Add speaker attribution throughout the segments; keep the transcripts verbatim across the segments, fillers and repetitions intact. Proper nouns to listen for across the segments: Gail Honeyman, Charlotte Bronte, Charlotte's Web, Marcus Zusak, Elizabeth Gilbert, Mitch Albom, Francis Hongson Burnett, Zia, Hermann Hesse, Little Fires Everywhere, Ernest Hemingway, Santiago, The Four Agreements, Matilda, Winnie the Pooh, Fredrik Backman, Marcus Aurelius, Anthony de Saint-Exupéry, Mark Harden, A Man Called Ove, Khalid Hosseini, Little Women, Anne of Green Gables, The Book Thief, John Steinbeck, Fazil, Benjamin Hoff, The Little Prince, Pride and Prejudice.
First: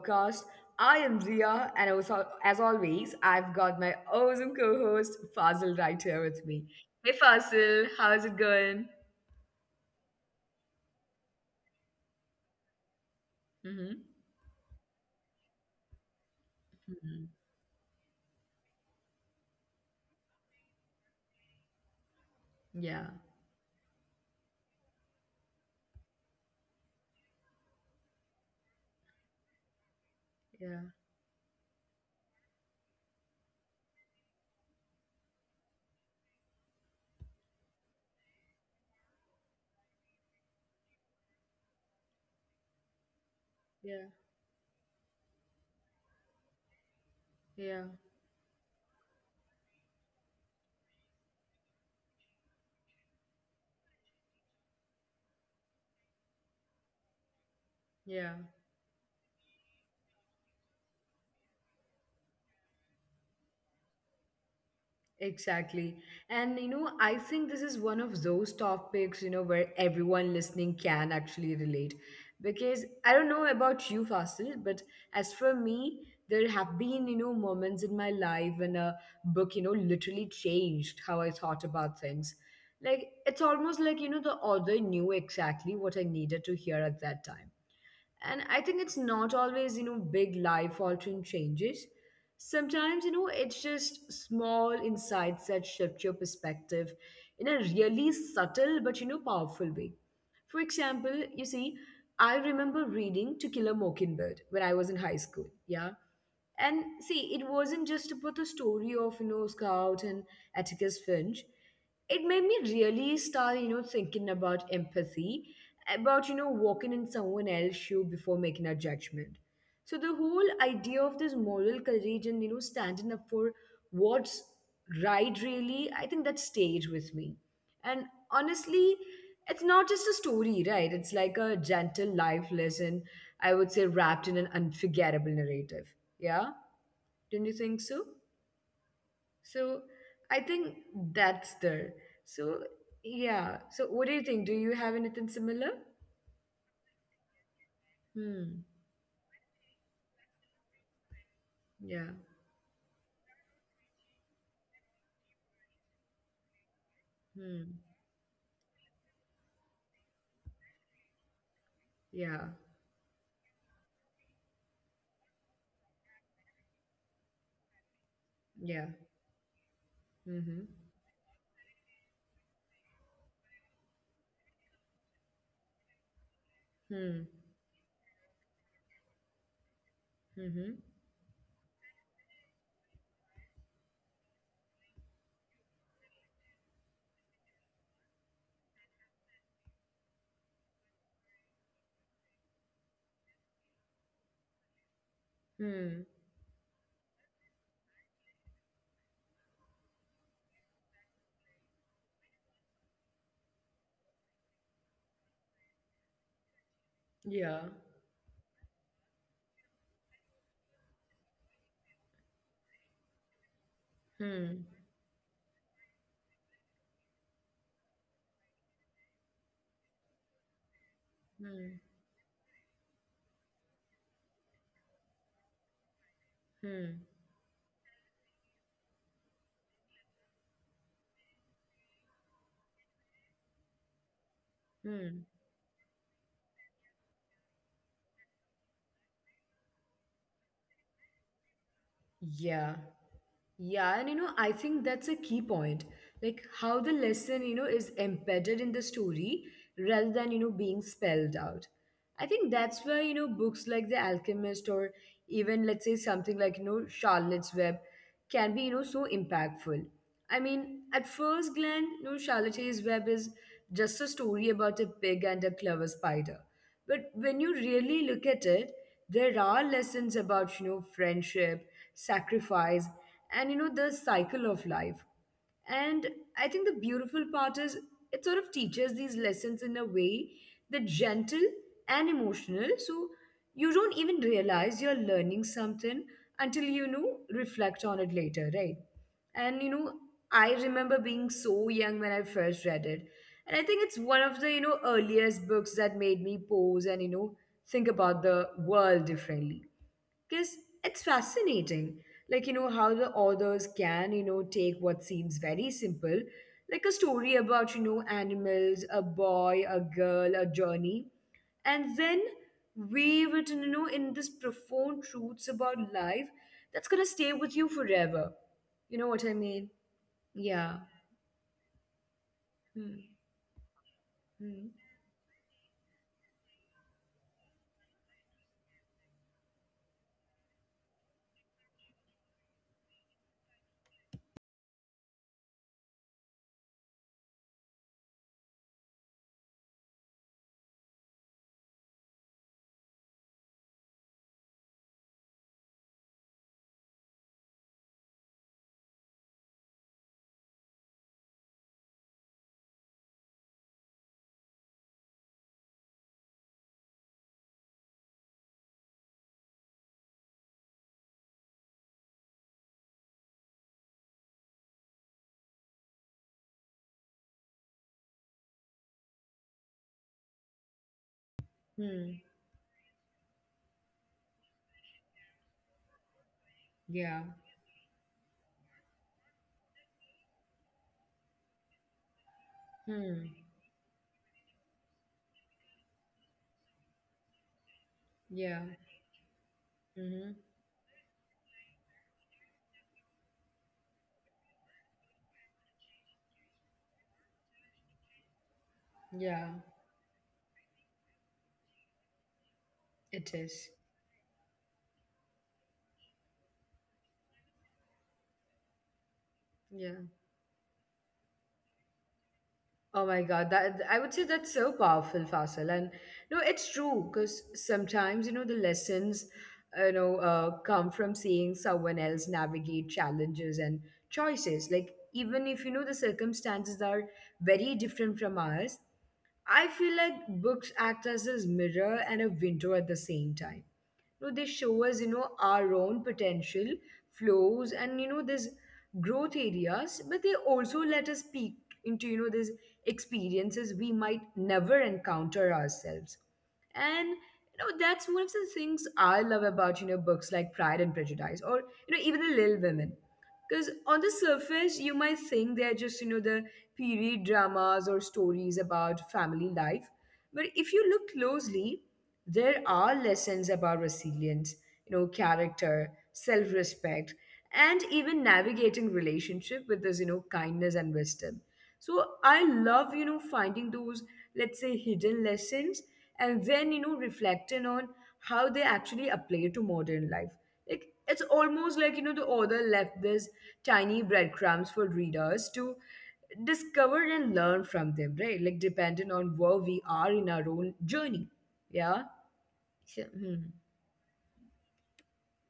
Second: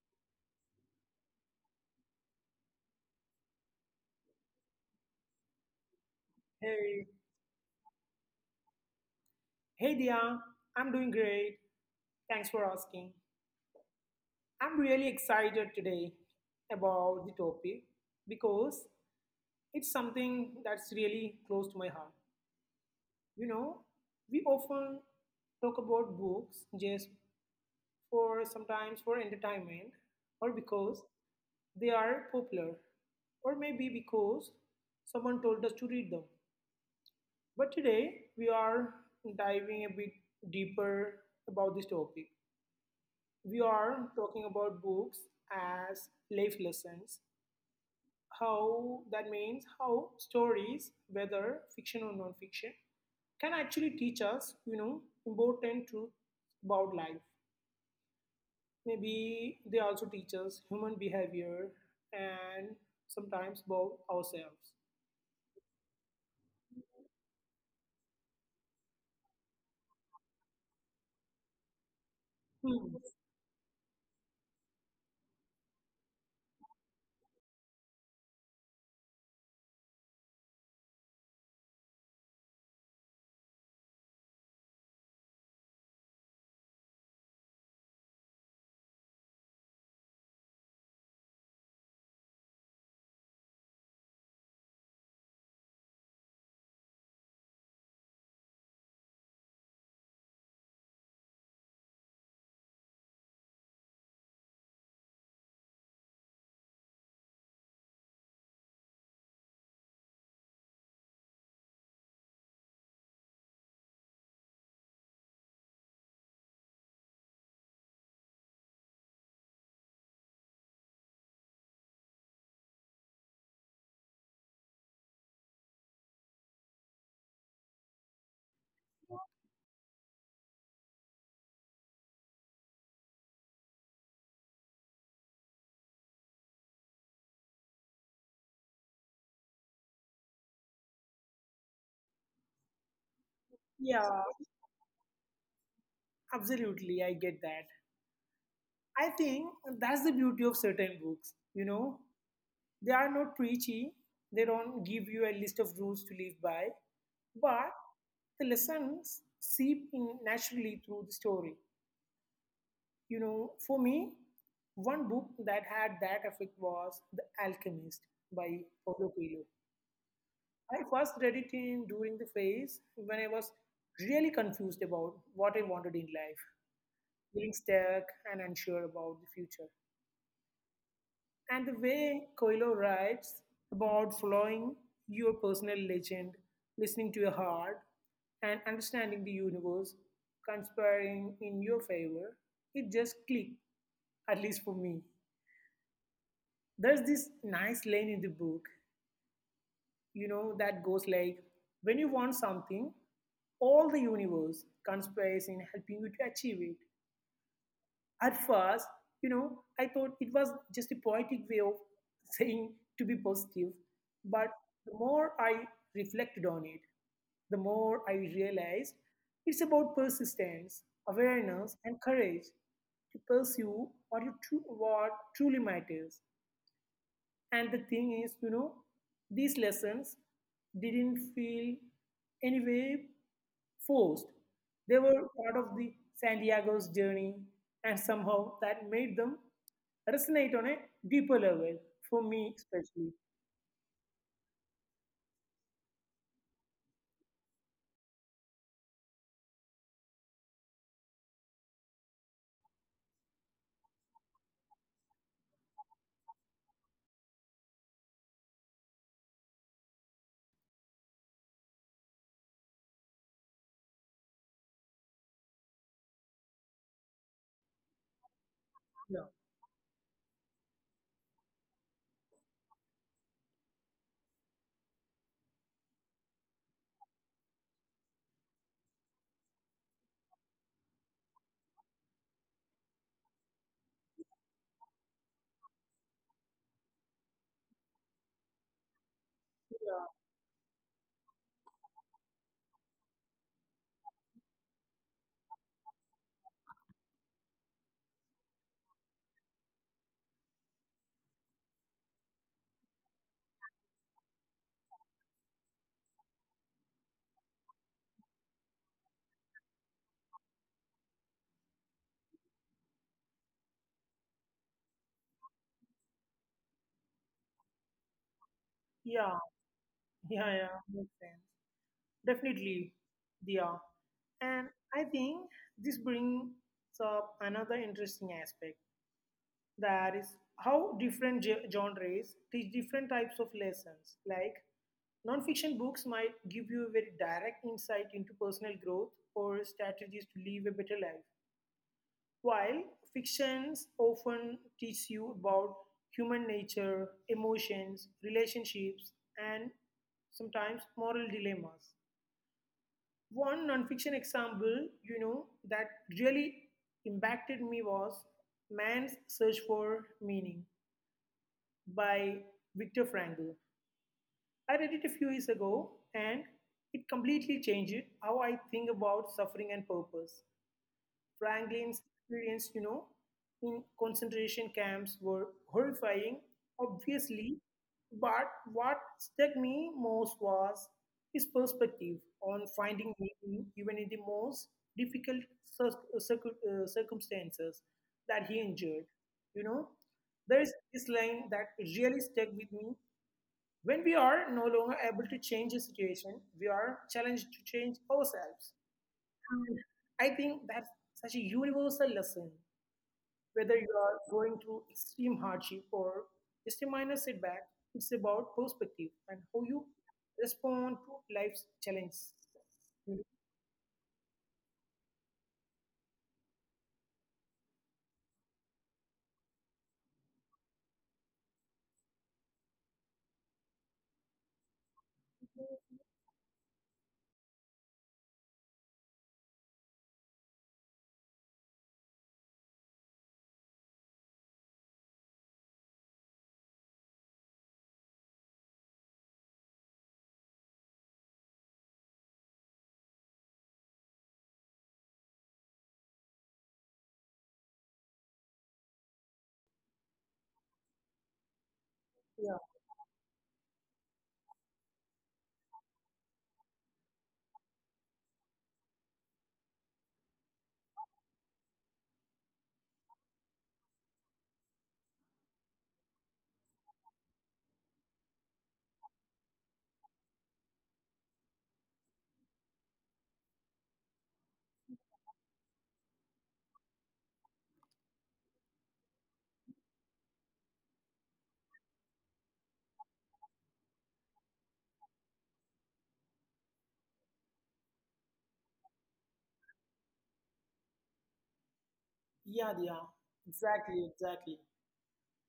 Speaker 1: podcast. I am Zia, and also, as always, I've got my awesome co host Fazil right here with me.
Speaker 2: Hey,
Speaker 1: Hey Fazil, how's it going?
Speaker 2: hey Dia, I'm doing great. Thanks for asking.
Speaker 1: Mm-hmm.
Speaker 2: I'm really excited today about the topic because it's something that's really close to my heart.
Speaker 1: Yeah,
Speaker 2: You know, we often talk about books just for sometimes for entertainment or
Speaker 1: yeah,
Speaker 2: because they are popular or maybe because someone told us to read them. But today we are diving a bit deeper about this topic we are
Speaker 1: yeah,
Speaker 2: talking about books as life lessons.
Speaker 1: yeah,
Speaker 2: How that means how stories, whether fiction or non-fiction, can actually teach us, you know, important truth about life.
Speaker 1: yeah.
Speaker 2: Maybe they also teach us human behavior and sometimes about ourselves.
Speaker 1: Exactly. And you know, I think this is one of those topics, you know, where everyone listening can actually relate. Because
Speaker 2: Hmm.
Speaker 1: I don't know about you, Fasil, but as for me, there have been, you know, moments in my life when a book, you know, literally changed how I thought about things. Like, it's almost like, you know, the author knew exactly what I needed to hear at that time. And I think it's not always, you know, big life altering changes. Sometimes, you know, it's just small insights that shift your perspective in a really subtle but, you know, powerful way. For example, you see, I remember reading To Kill a Mockingbird when I was in high school. Yeah. And see, it wasn't just about the story of, you know, Scout and Atticus Finch. It made me really start, you know, thinking about empathy, about, you know, walking in someone else's shoe before making a judgment. So the whole idea of this moral courage and, you know, standing up for what's right really, I think that stayed with me. And honestly, it's not just a story, right? It's like a gentle life lesson, I would say, wrapped in an unforgettable narrative. Yeah, don't you think so? So I think that's there. So yeah. So what do
Speaker 2: Yeah,
Speaker 1: you think? Do you have anything similar?
Speaker 2: absolutely. I get that.
Speaker 1: Hmm.
Speaker 2: I think that's the beauty of certain books, you know.
Speaker 1: Yeah.
Speaker 2: They are not preachy, they don't give you a list of rules to live by, but
Speaker 1: Hmm.
Speaker 2: the lessons seep in naturally through the story.
Speaker 1: Yeah.
Speaker 2: You know, for me, one book that had that effect was The Alchemist by
Speaker 1: Yeah.
Speaker 2: Paulo Coelho.
Speaker 1: Mm-hmm.
Speaker 2: I first read it in during the phase when I was really confused about what I wanted in life,
Speaker 1: Hmm.
Speaker 2: feeling stuck and unsure about the future.
Speaker 1: Mm-hmm.
Speaker 2: And the way Coelho writes about following your personal legend, listening to your heart, and understanding the universe conspiring in your favor, it just clicked, at least for me.
Speaker 1: Hmm.
Speaker 2: There's this nice line in the book, you know, that goes like, when you want something, all the universe conspires in helping you to achieve it.
Speaker 1: Yeah.
Speaker 2: At first, you know, I thought it was just a poetic way of saying to be positive. But
Speaker 1: Hmm.
Speaker 2: the more I reflected on it, the more I realized it's about persistence, awareness,
Speaker 1: Hmm.
Speaker 2: and courage to pursue what you tru- what truly matters.
Speaker 1: Hmm.
Speaker 2: And the thing is, you know, these lessons didn't feel anyway forced. They were
Speaker 1: Hmm.
Speaker 2: part of the Santiago's journey, and somehow that made them resonate on a deeper level for me,
Speaker 1: Yeah.
Speaker 2: especially.
Speaker 1: Yeah, and you know, I think that's a key point. Like how the lesson, you know, is embedded in the story rather than, you know, being spelled out. I think that's why, you know, books like The Alchemist or even, let's say, something like, you know, Charlotte's Web can be, you know, so impactful. I mean, at first glance, you know, Charlotte's Web is just a story about a pig and a clever spider. But when you really look at it,
Speaker 2: Yeah,
Speaker 1: there are lessons about, you know, friendship, sacrifice, and, you know, the cycle of life. And I think the beautiful part is it sort of teaches these lessons in a way that gentle and emotional. So you don't even realize you're learning something until you know reflect on it later, right? And you know, I remember being so young when I first read it. And I think it's one of the, you know, earliest books that made me pause and, you know, think about the world differently. Because it's fascinating. Like, you know, how the authors can, you know, take what seems very simple, like a story about, you know, animals, a boy, a girl, a journey, and then weave it in, you know, in this profound truths about life that's gonna stay with you forever. You know what I
Speaker 2: yeah,
Speaker 1: mean?
Speaker 2: yeah, yeah.
Speaker 1: Yeah.
Speaker 2: Makes sense. Definitely,
Speaker 1: Hmm.
Speaker 2: yeah. And
Speaker 1: Hmm.
Speaker 2: I think this brings up another interesting aspect. That is how different ge- genres teach different types of lessons. Like nonfiction books might give you a very direct insight into personal growth or strategies to live a better life, while fictions often teach you about human nature, emotions, relationships, and sometimes moral dilemmas. One nonfiction example, you know, that really impacted me was Man's Search for Meaning by Viktor Frankl. I read it a few years ago and it completely changed how I think about suffering and purpose. Franklin's
Speaker 1: Hmm.
Speaker 2: experience, you know, in concentration camps were horrifying,
Speaker 1: Yeah.
Speaker 2: obviously, but what struck me most was his perspective on finding
Speaker 1: Hmm.
Speaker 2: meaning even in the most difficult cir- circu- uh, circumstances that
Speaker 1: Yeah.
Speaker 2: he endured. You know,
Speaker 1: Mm-hmm.
Speaker 2: there is this line that really stuck with me, when we are no longer able to change the situation, we are challenged to change ourselves.
Speaker 1: Yeah.
Speaker 2: And I think that's such a universal lesson.
Speaker 1: It is.
Speaker 2: Whether you are going through extreme hardship or just a minor setback, it's about perspective and how you
Speaker 1: Yeah.
Speaker 2: respond to life's challenges.
Speaker 1: Oh my God, that I would say that's so powerful, Faisal. And no, it's true because sometimes you know the lessons, you know, uh, come from seeing someone else navigate challenges and choices. Like even if you know the circumstances are very different from ours, I feel like books act as this mirror and a window at the same time. You know, they show us, you know, our own potential, flows, and you know, this growth areas, but they also let us peek into, you know, these experiences we might never encounter ourselves. And you know, that's one of the things I love about, you know, books like Pride and Prejudice or, you know, even the
Speaker 2: Yeah,
Speaker 1: Little Women. Because on the surface, you might think they're just, you know, the period dramas or stories about family life. But if you look closely, there are lessons about resilience, you know, character, self respect, and even navigating relationship with this, you know, kindness and wisdom. So I love, you know, finding those, let's say, hidden lessons and then, you know, reflecting on how they actually apply to modern life like, it's almost like, you know, the author left these tiny breadcrumbs for readers to discover and learn from them, right? Like, depending on where we are in our own journey. Yeah.
Speaker 2: yeah,
Speaker 1: So,
Speaker 2: yeah.
Speaker 1: hmm,
Speaker 2: Exactly, exactly.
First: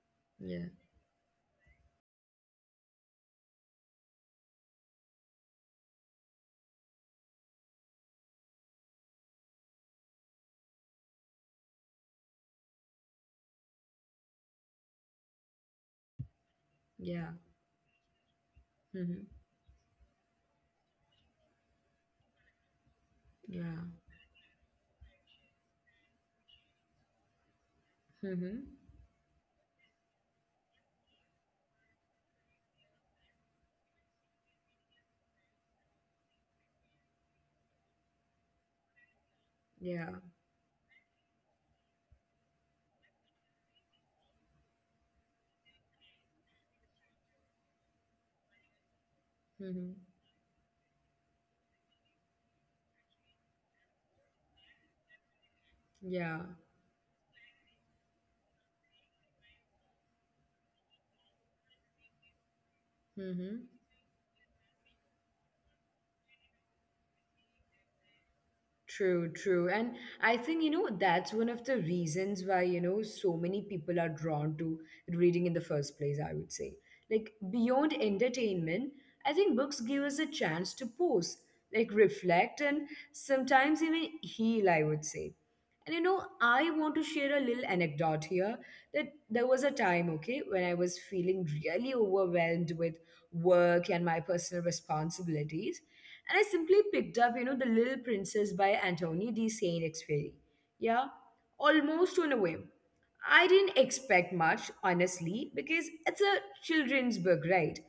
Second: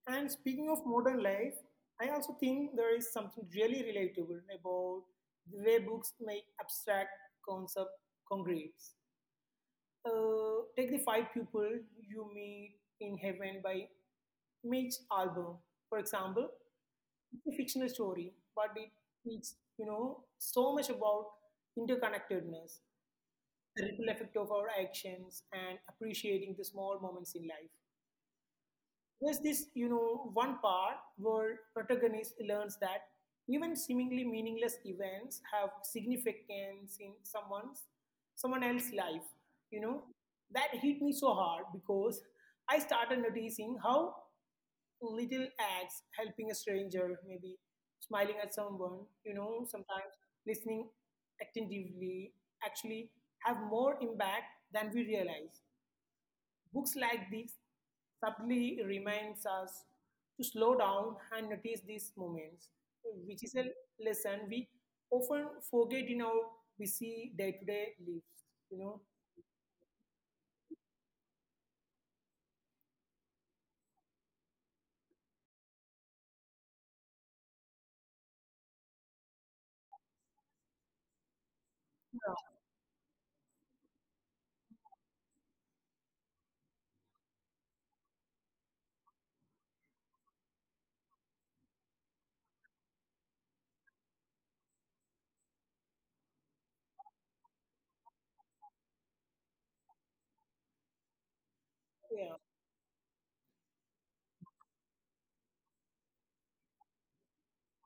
Speaker 2: And
Speaker 1: yeah.
Speaker 2: speaking of modern life, I also think there is something really relatable about the way books make abstract concept concrete. Uh, take the five people you meet in heaven by Mitch Albom, for example.
Speaker 1: Yeah.
Speaker 2: It's a fictional story, but it
Speaker 1: Hmm.
Speaker 2: teaches you know so much about interconnectedness,
Speaker 1: Yeah.
Speaker 2: the ripple effect of our actions, and appreciating the small moments in life.
Speaker 1: Hmm. Hmm.
Speaker 2: There's this, you know, one part where protagonist learns that even seemingly meaningless events have significance in someone's someone else's life. You know,
Speaker 1: Yeah.
Speaker 2: that hit me so hard because I started noticing how little acts helping a stranger, maybe smiling at someone, you know,
Speaker 1: Hmm. Hmm.
Speaker 2: sometimes listening attentively actually have more impact than we realize.
Speaker 1: Yeah.
Speaker 2: Books like this subtly reminds us to slow down and notice these moments,
Speaker 1: Hmm.
Speaker 2: which is
Speaker 1: Hmm.
Speaker 2: a lesson we often forget in our busy day-to-day lives. You know,
Speaker 1: True, true. And I think, you know, that's one of the reasons why, you know, so many people are drawn to reading in the first place, I would say. Like, beyond entertainment, I think books give us a chance to pause, like, reflect, and sometimes even heal, I would say. And, you know, I want to share a little anecdote here that there was a time, okay, when I was feeling really overwhelmed with work and my personal responsibilities. And I simply picked up, you know, The Little Princess by Anthony de Saint-Exupéry. Yeah, almost on
Speaker 2: yeah,
Speaker 1: a whim. I didn't expect much, honestly, because it's a children's book, right?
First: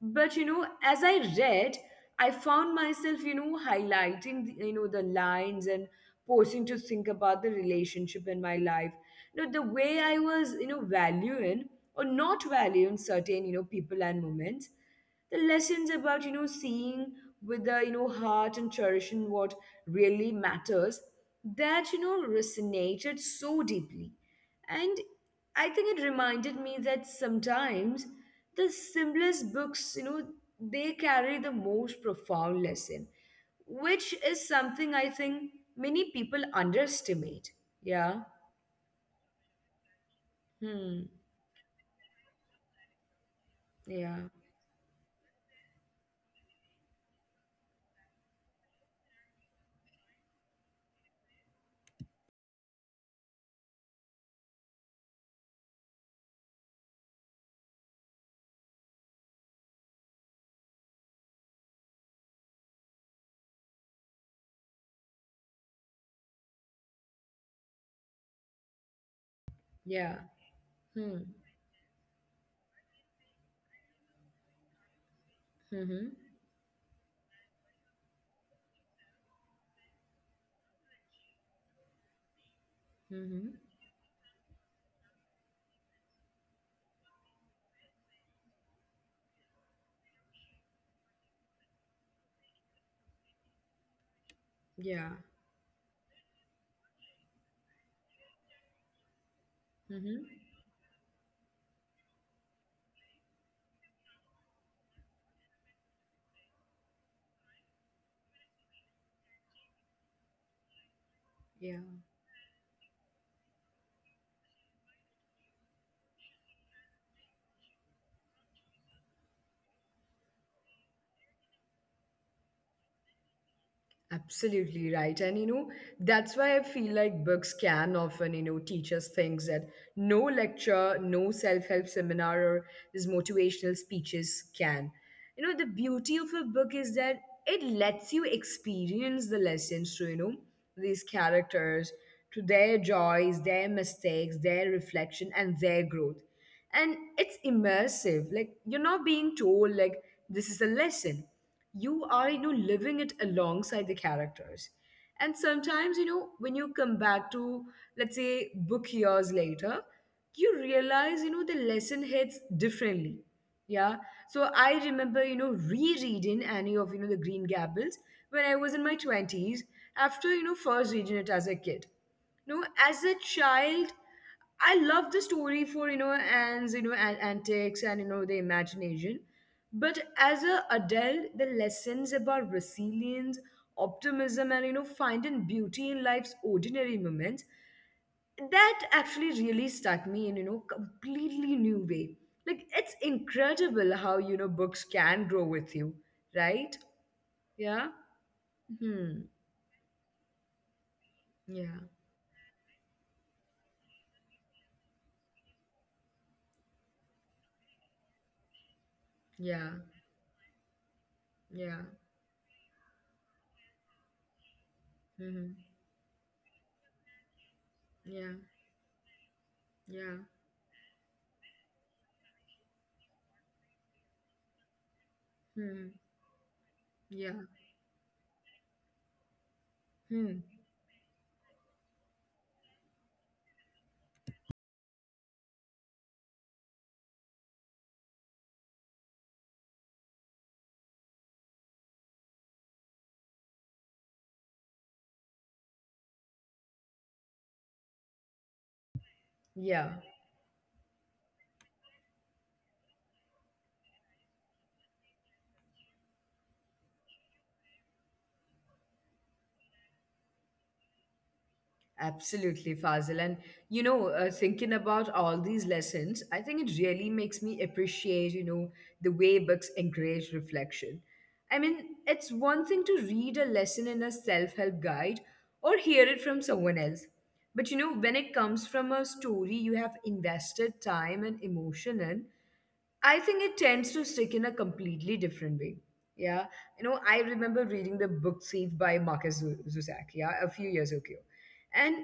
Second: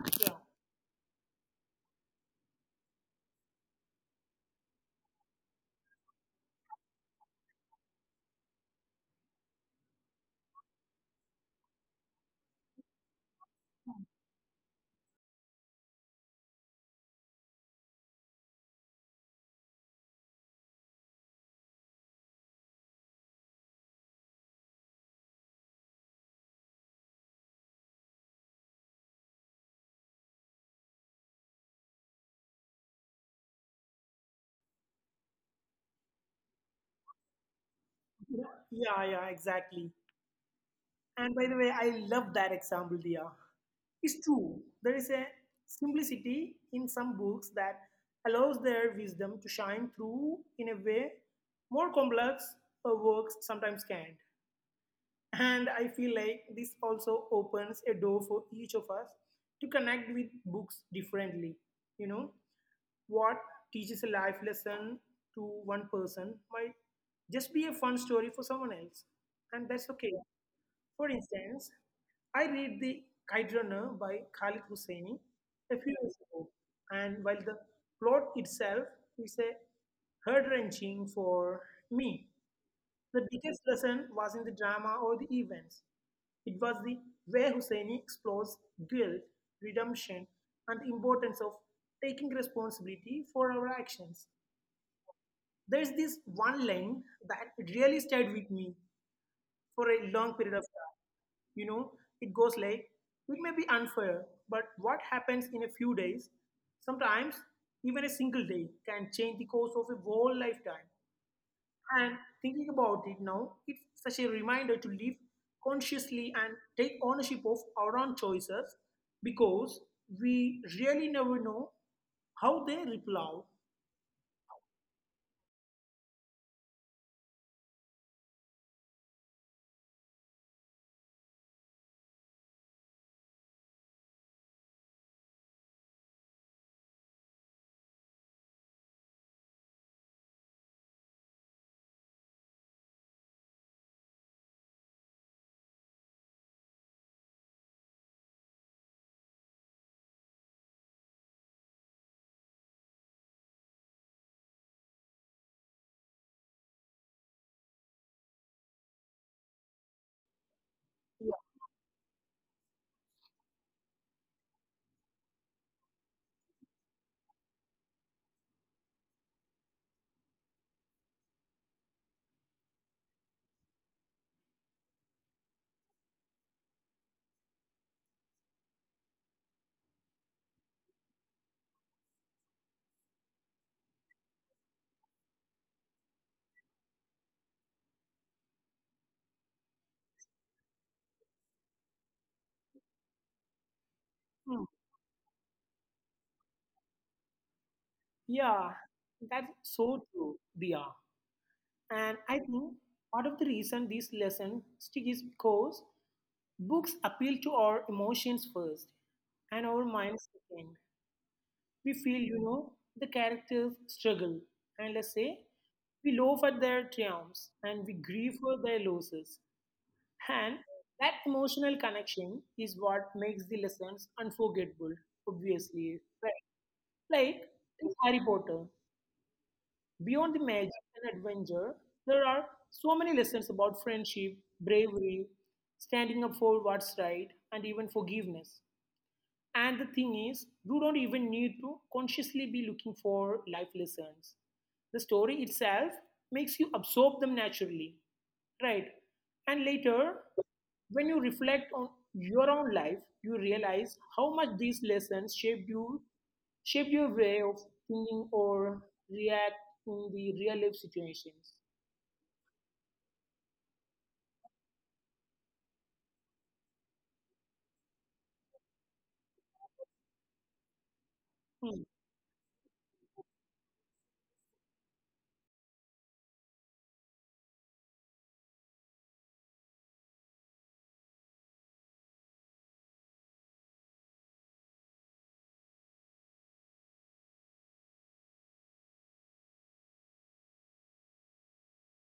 Speaker 1: But
Speaker 2: yeah,
Speaker 1: you know, as I read, I found myself, you know, highlighting, the- you know, the lines and pausing to think about the relationship in my life. You know, the way I was, you know, valuing or not valuing certain, you know, people and moments the lessons about you know seeing with the you know heart and cherishing what really matters that you know resonated so deeply and I think it reminded me that sometimes the simplest books you know they carry the most profound lesson, which is something I think many people underestimate. Yeah.
Speaker 2: yeah, yeah, yeah, exactly.
Speaker 1: Hmm.
Speaker 2: And by the way, I love that example, Dia.
Speaker 1: Yeah.
Speaker 2: It's true. There is a simplicity in some books that allows their wisdom to shine through in a way more complex uh, works sometimes can't. And I feel like this also opens a door for each of us to connect with books differently. You know, what teaches a life lesson to one person might just be a fun story for someone else. And that's okay.
Speaker 1: Yeah.
Speaker 2: For
Speaker 1: Hmm.
Speaker 2: instance, I read The Kite Runner by Khalid Hosseini a few
Speaker 1: Hmm.
Speaker 2: years ago. And while the plot itself is a heart wrenching for me, the
Speaker 1: Hmm.
Speaker 2: biggest lesson was in the drama or the events. It was the way Husseini explores guilt, redemption, and the importance of taking responsibility for our actions.
Speaker 1: Yeah.
Speaker 2: There's this one line that really stayed with me for a
Speaker 1: Hmm.
Speaker 2: long period of time. You know, it goes like, it may be unfair, but what happens in a few days, sometimes even a single day, can change the course of a whole lifetime.
Speaker 1: Yeah.
Speaker 2: And thinking about it now, it's such a reminder to live consciously and take ownership of our own choices because we really never know how they ripple out.
Speaker 1: Absolutely right. And you know, that's why I feel like books can often, you know, teach us things that no lecture, no self help seminar, or these motivational speeches can. You know, the beauty of a book is that it lets you experience the lessons through, you know, these characters, to their joys, their mistakes, their reflection, and their growth. And it's immersive. Like, you're not being told, like, this is a lesson you are you know living it alongside the characters, and sometimes you know when you come back to, let's say, book years later, you realize you know the lesson hits differently. Yeah. So I remember you know rereading Annie of you know the Green Gables when I was in my twenties, after you know first reading it as a kid. No, as a child. I love the story for you know and you know and antics and you know the imagination. But as a adult, the lessons about resilience, optimism, and you know finding beauty in life's ordinary moments that actually really stuck me in you know completely new way. Like it's incredible how you know
Speaker 2: Hmm.
Speaker 1: books can grow with you, right? Yeah.
Speaker 2: Yeah,
Speaker 1: Hmm.
Speaker 2: that's so true, Dia.
Speaker 1: Yeah.
Speaker 2: And I think part of the reason these lessons stick is because books appeal to our emotions first and our
Speaker 1: Yeah.
Speaker 2: minds second. We feel,
Speaker 1: Yeah.
Speaker 2: you know, the characters struggle. And let's say
Speaker 1: Hmm.
Speaker 2: we laugh at their triumphs and we grieve for their
Speaker 1: Yeah.
Speaker 2: losses. And
Speaker 1: Yeah.
Speaker 2: that emotional connection is what makes the lessons unforgettable, obviously.
Speaker 1: Hmm.
Speaker 2: Right? Like in
Speaker 1: Yeah.
Speaker 2: Harry Potter, beyond the magic
Speaker 1: Hmm.
Speaker 2: and adventure, there are so many lessons about friendship, bravery, standing up for what's right, and even forgiveness. And the thing is, you don't even need to consciously be looking for life lessons. The story itself makes you absorb them naturally, right? And later,
Speaker 1: Yeah,
Speaker 2: when you reflect on your own life, you realize how much these lessons shaped you, shaped your way of thinking or react in the real life situations.
Speaker 1: absolutely, Fazil. And you know, uh, thinking about all these lessons, I think it really makes me appreciate, you know, the way books encourage reflection. I
Speaker 2: Hmm.
Speaker 1: mean, it's one thing to read a lesson in a self help guide or hear it from someone else. But you know, when it comes from a story you have invested time and emotion in, I think it tends to stick in a completely different way. Yeah. You know, I remember reading the book Thief by Marcus Zu- Zusak, yeah, a few years ago. And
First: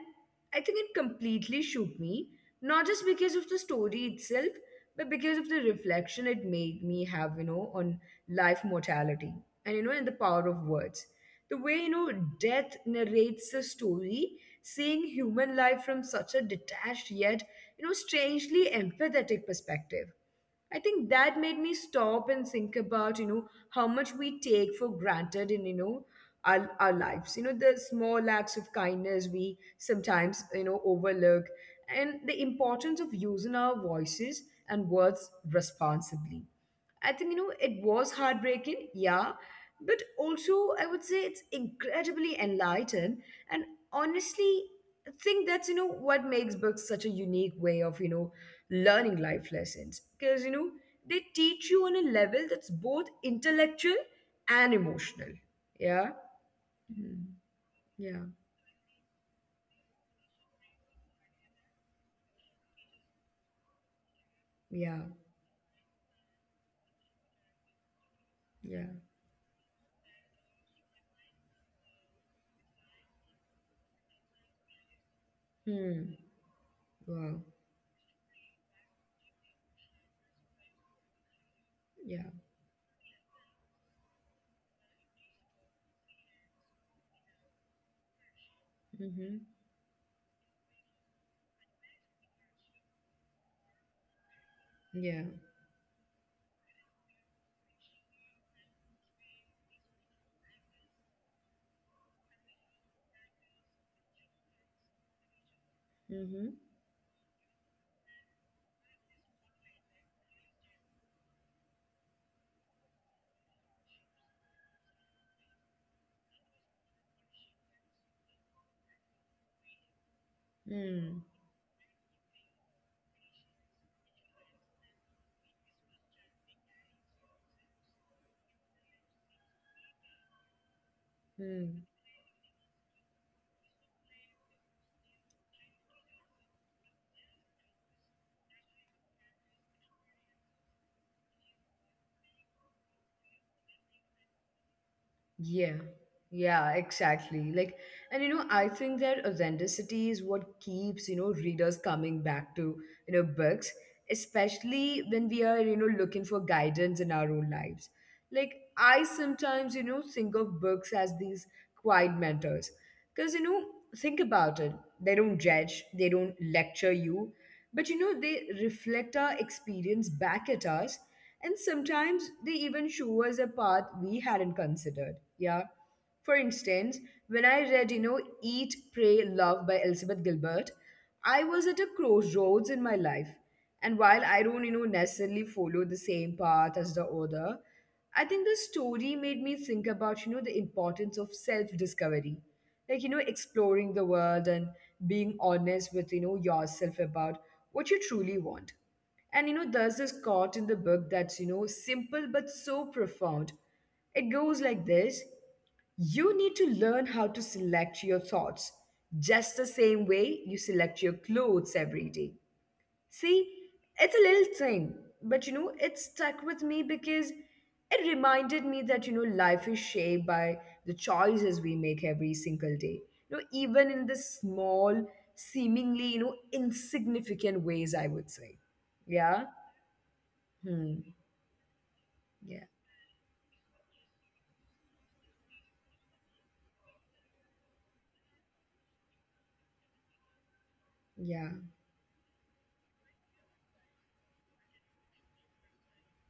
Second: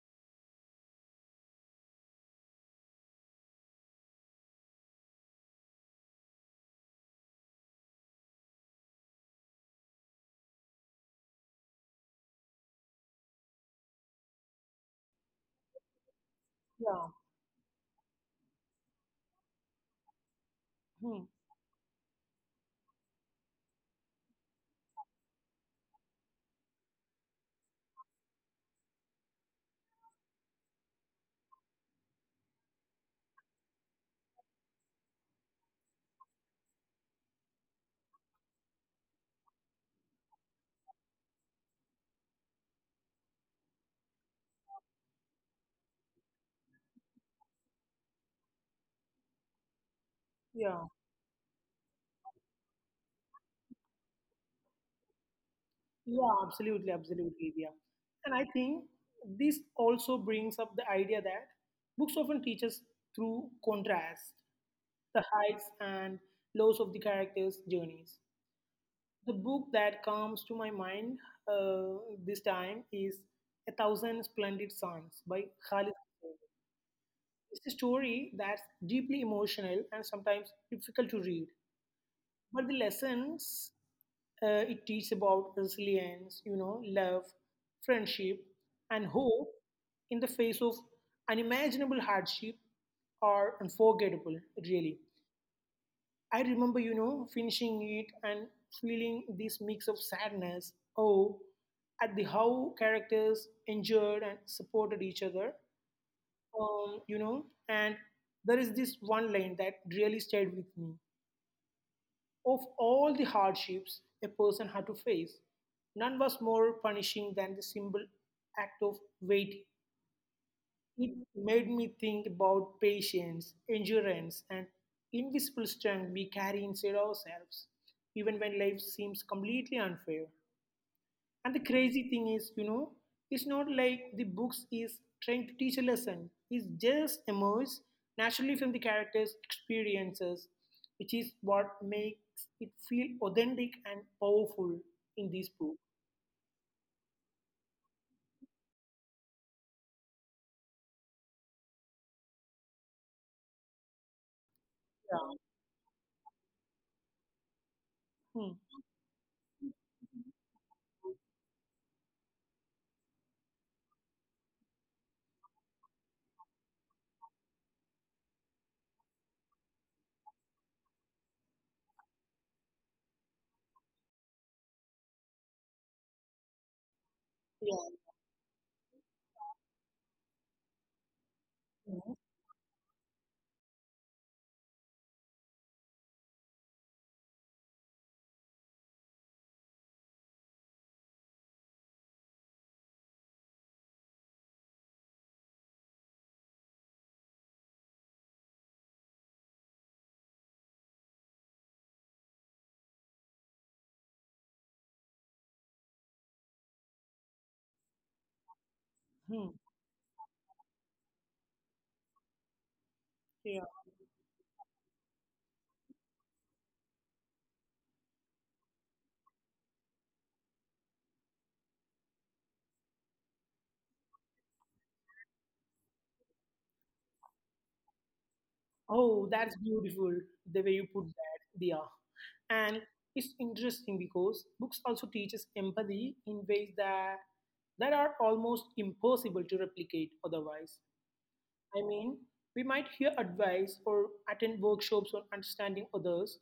Speaker 1: I think it completely shook me, not just because of the story itself, but because of the reflection it made me have, you know, on life mortality and, you know, and the power of words. The way, you know, death narrates the story, seeing human life from such a
Speaker 2: Yeah.
Speaker 1: detached yet, you know, strangely empathetic perspective. I think
Speaker 2: Hmm.
Speaker 1: that made me stop and think about, you know, how much we take for granted in, you know, our, our lives. You know, the small acts of kindness we sometimes, you know, overlook and the importance of using our voices and words responsibly. I think, you know, it was heartbreaking, yeah, but also I would say it's incredibly enlightened, and honestly I think that's you know what makes books such a unique way of you know learning life lessons, because you know
Speaker 2: Yeah.
Speaker 1: they teach you on a level that's both intellectual and emotional. Yeah.
Speaker 2: Yeah, absolutely,
Speaker 1: Mhm.
Speaker 2: absolutely, yeah.
Speaker 1: Yeah.
Speaker 2: And I think this also brings up the idea that books often teach us through contrast,
Speaker 1: Yeah.
Speaker 2: the heights and lows of the characters' journeys.
Speaker 1: Yeah.
Speaker 2: The book that comes to my mind uh, this time is A Thousand Splendid Suns by Khalid.
Speaker 1: Hmm.
Speaker 2: Gibran.
Speaker 1: Wow.
Speaker 2: It's a story that's deeply emotional and sometimes difficult to read.
Speaker 1: Yeah.
Speaker 2: But the lessons uh, it teaches about resilience, you know, love, friendship, and
Speaker 1: Mm-hmm.
Speaker 2: hope in the face of unimaginable hardship are unforgettable, really.
Speaker 1: Yeah.
Speaker 2: I remember, you know, finishing it and feeling this mix of sadness, oh, at the how characters endured and supported each other,
Speaker 1: Mm-hmm.
Speaker 2: um, you know, and there is this one line that really stayed with me. Of all the hardships a person had to face, none was more punishing than the simple act of waiting. It
Speaker 1: Mm.
Speaker 2: made me think about patience, endurance, and invisible strength we carry inside ourselves, even when life seems completely unfair. And the
Speaker 1: Mm.
Speaker 2: crazy thing is, you know, it's not like the books is trying to teach a lesson. It just emerges naturally from the characters' experiences, which is what makes it feel authentic and powerful in this book.
Speaker 1: Yeah, yeah, exactly. Like, and you know, I think that authenticity is what keeps, you know, readers coming back to, you know, books, especially
Speaker 2: Yeah.
Speaker 1: when we are, you know, looking for guidance in our own lives.
Speaker 2: Hmm.
Speaker 1: Like, I sometimes, you know, think of books as these quiet mentors. Because, you know, think about it. They don't judge, they don't lecture you, but, you know, they reflect our experience back at us and sometimes they even show us a path we hadn't considered. Yeah. For instance, when I
Speaker 2: Yeah.
Speaker 1: read, you know, Eat, Pray, Love by Elizabeth Gilbert, I was at a
Speaker 2: Mhm.
Speaker 1: crossroads in my life. And while I don't, you know, necessarily follow the same path as the author, I think the story made me think about, you know, the importance of self discovery. Like, you know, exploring the world and being honest with, you know, yourself about what you truly want. And you know, there's this quote in the book that's, you know, simple but so profound. It goes like this: you need to learn how to select your thoughts,
Speaker 2: Hmm.
Speaker 1: just the same way you select your clothes every day.
Speaker 2: Yeah.
Speaker 1: See, it's a little thing, but you know, it stuck with me because it reminded me that, you know, life is shaped by the choices we make every single day. You know, even in the small, seemingly, you know, insignificant ways, I would say.
Speaker 2: Oh,
Speaker 1: Yeah.
Speaker 2: that's beautiful the way you put
Speaker 1: Hmm.
Speaker 2: that, Dia.
Speaker 1: Yeah.
Speaker 2: And it's interesting because books also teaches empathy in ways that that are almost impossible to replicate otherwise.
Speaker 1: Yeah.
Speaker 2: I mean, we might hear advice or attend workshops on understanding others,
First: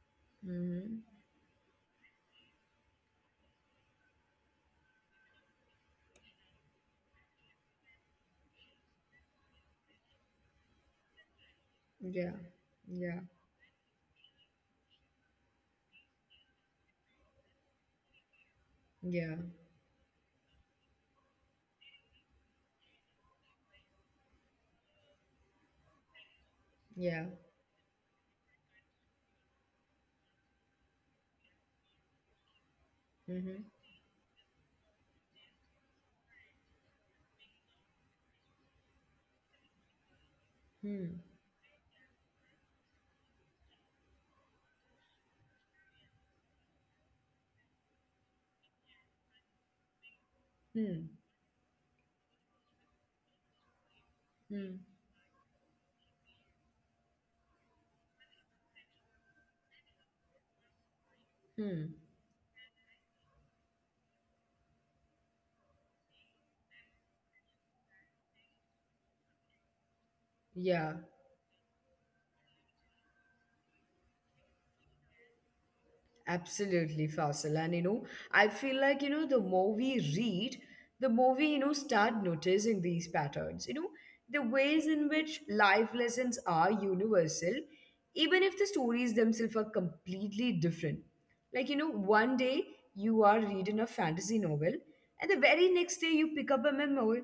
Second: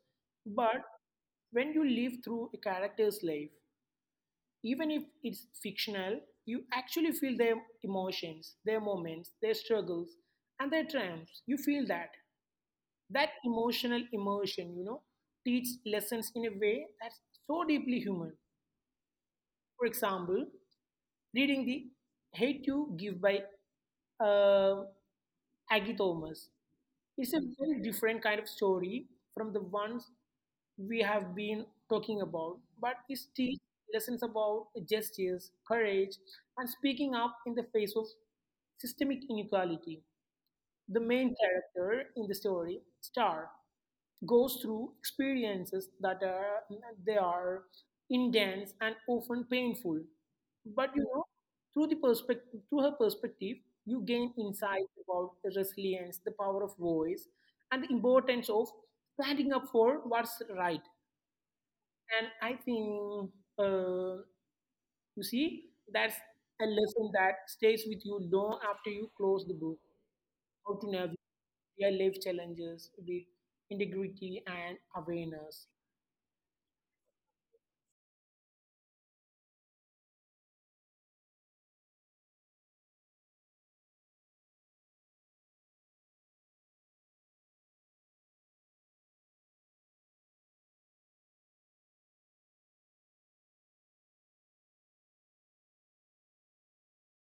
Speaker 2: but
Speaker 1: Mm-hmm.
Speaker 2: when you live through a character's life, even if it's fictional, you actually feel their emotions, their moments, their struggles, and their triumphs. You feel that.
Speaker 1: Yeah. Yeah.
Speaker 2: That emotional immersion, you know, teaches lessons in a way that's so deeply human.
Speaker 1: Yeah.
Speaker 2: For example, reading the Hate You Give by uh, Aggie Thomas.
Speaker 1: Yeah.
Speaker 2: It's a very different kind of story from the ones we have been talking about, but it teaches
Speaker 1: Mm-hmm.
Speaker 2: lessons about justice, courage, and speaking up in the face of systemic inequality. The
Speaker 1: Hmm.
Speaker 2: main character in the story, Star, goes through experiences that are they are intense and often painful. But you
Speaker 1: Hmm.
Speaker 2: know, through the perspective, through her perspective, you gain
Speaker 1: Hmm.
Speaker 2: insight about the resilience, the power of voice, and the importance of standing up for what's right.
Speaker 1: Hmm.
Speaker 2: And I think uh, you see that's a lesson that stays with you long after you close the book. How to
Speaker 1: Yeah.
Speaker 2: navigate real life challenges with integrity and awareness.
Speaker 1: Absolutely, Faisal. And you know, I feel like, you know, the more we read, the more we, you know, start noticing these patterns. You know, the ways in which life lessons are universal, even if the stories themselves are completely different. Like, you know, one day you are reading a fantasy novel, and the very next day you pick up a memoir,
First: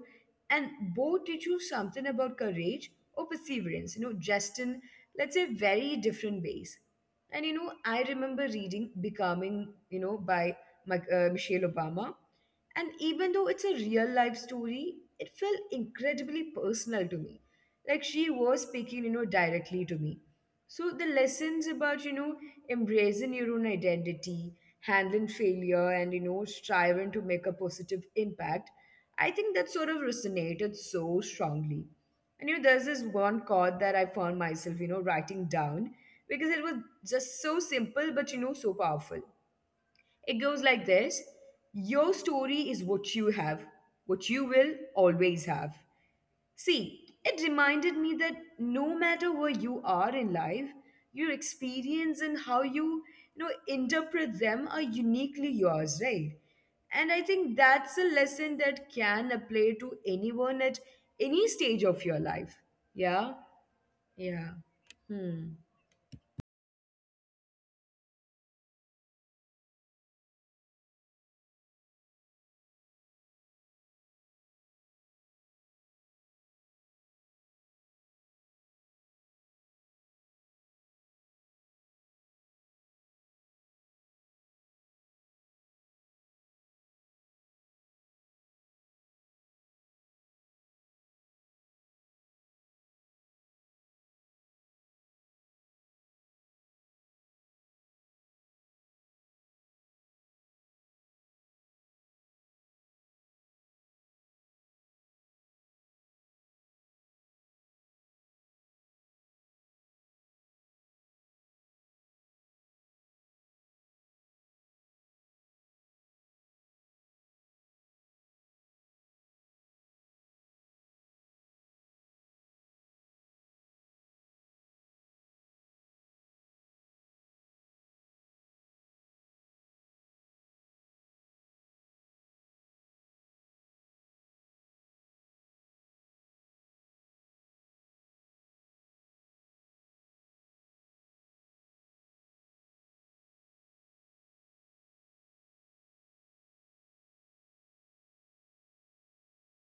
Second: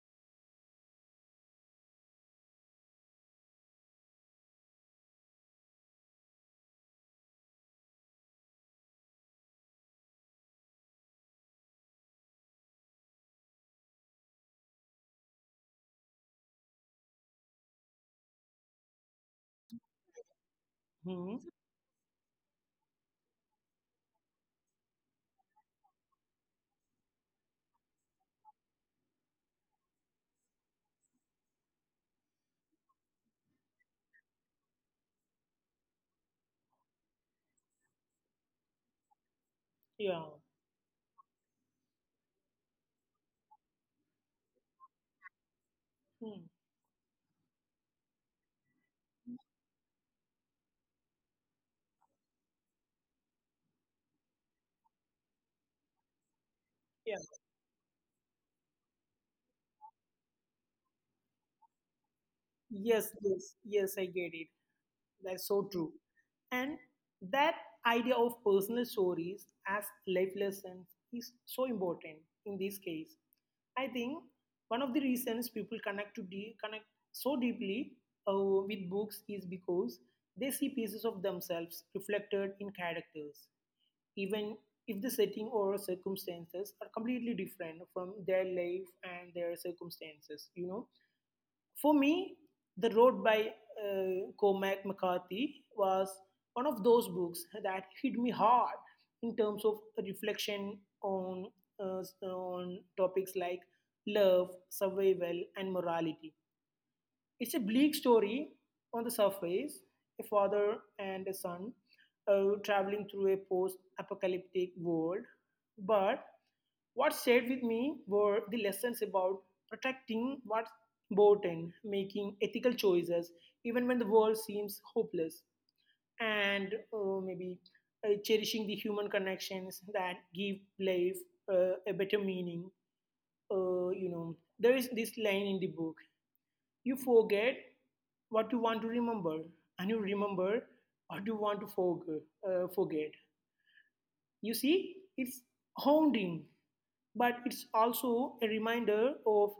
Speaker 1: and both teach you something about courage or perseverance, you know, just in, let's say, very different ways. And you know, I remember reading Becoming, you know, by Mc- uh, Michelle Obama. And even though it's a real life story, it felt incredibly personal to me. Like she was speaking, you know, directly to me. So the
Speaker 2: Hmm.
Speaker 1: lessons about, you know, embracing your own identity, handling failure, and, you know, striving to make a positive impact, I think that sort of resonated so strongly. And you know, there's this one chord that I found myself, you know, writing down because it was just so simple, but you know, so powerful.
Speaker 2: Yeah.
Speaker 1: It goes like this: your story is what you have, what you will always have.
Speaker 2: Hmm.
Speaker 1: See, it reminded me that no matter where you are in life, your experience and how you, you know, interpret them are uniquely yours, right? And
Speaker 2: Yeah.
Speaker 1: I think that's a lesson that can apply to anyone at any stage of your life.
Speaker 2: Yes.
Speaker 1: Yeah?
Speaker 2: Yes. Yes. I get it.
Speaker 1: Yeah.
Speaker 2: That's
Speaker 1: Hmm.
Speaker 2: so true. And that idea of personal stories as life lessons is so important in this case. I think one of the reasons people connect to de- connect so deeply uh, with books is because they see pieces of themselves reflected in characters, even if the setting or circumstances are completely different from their life and their circumstances. You know, for me, The Road by uh, Cormac McCarthy was one of those books that hit me hard in terms of reflection on, uh, on topics like love, survival, and morality. It's a bleak story on the surface, a father and a son uh, traveling through a post apocalyptic world, but what stayed with me were the lessons about protecting what's important, making ethical choices, even when the world seems hopeless, and uh, maybe uh, cherishing the human connections that give life uh, a better meaning. Uh, you know, there is this line in the book: you forget what you want to remember, and you remember what you want to forg- uh, forget. You see, it's haunting, but it's also a reminder of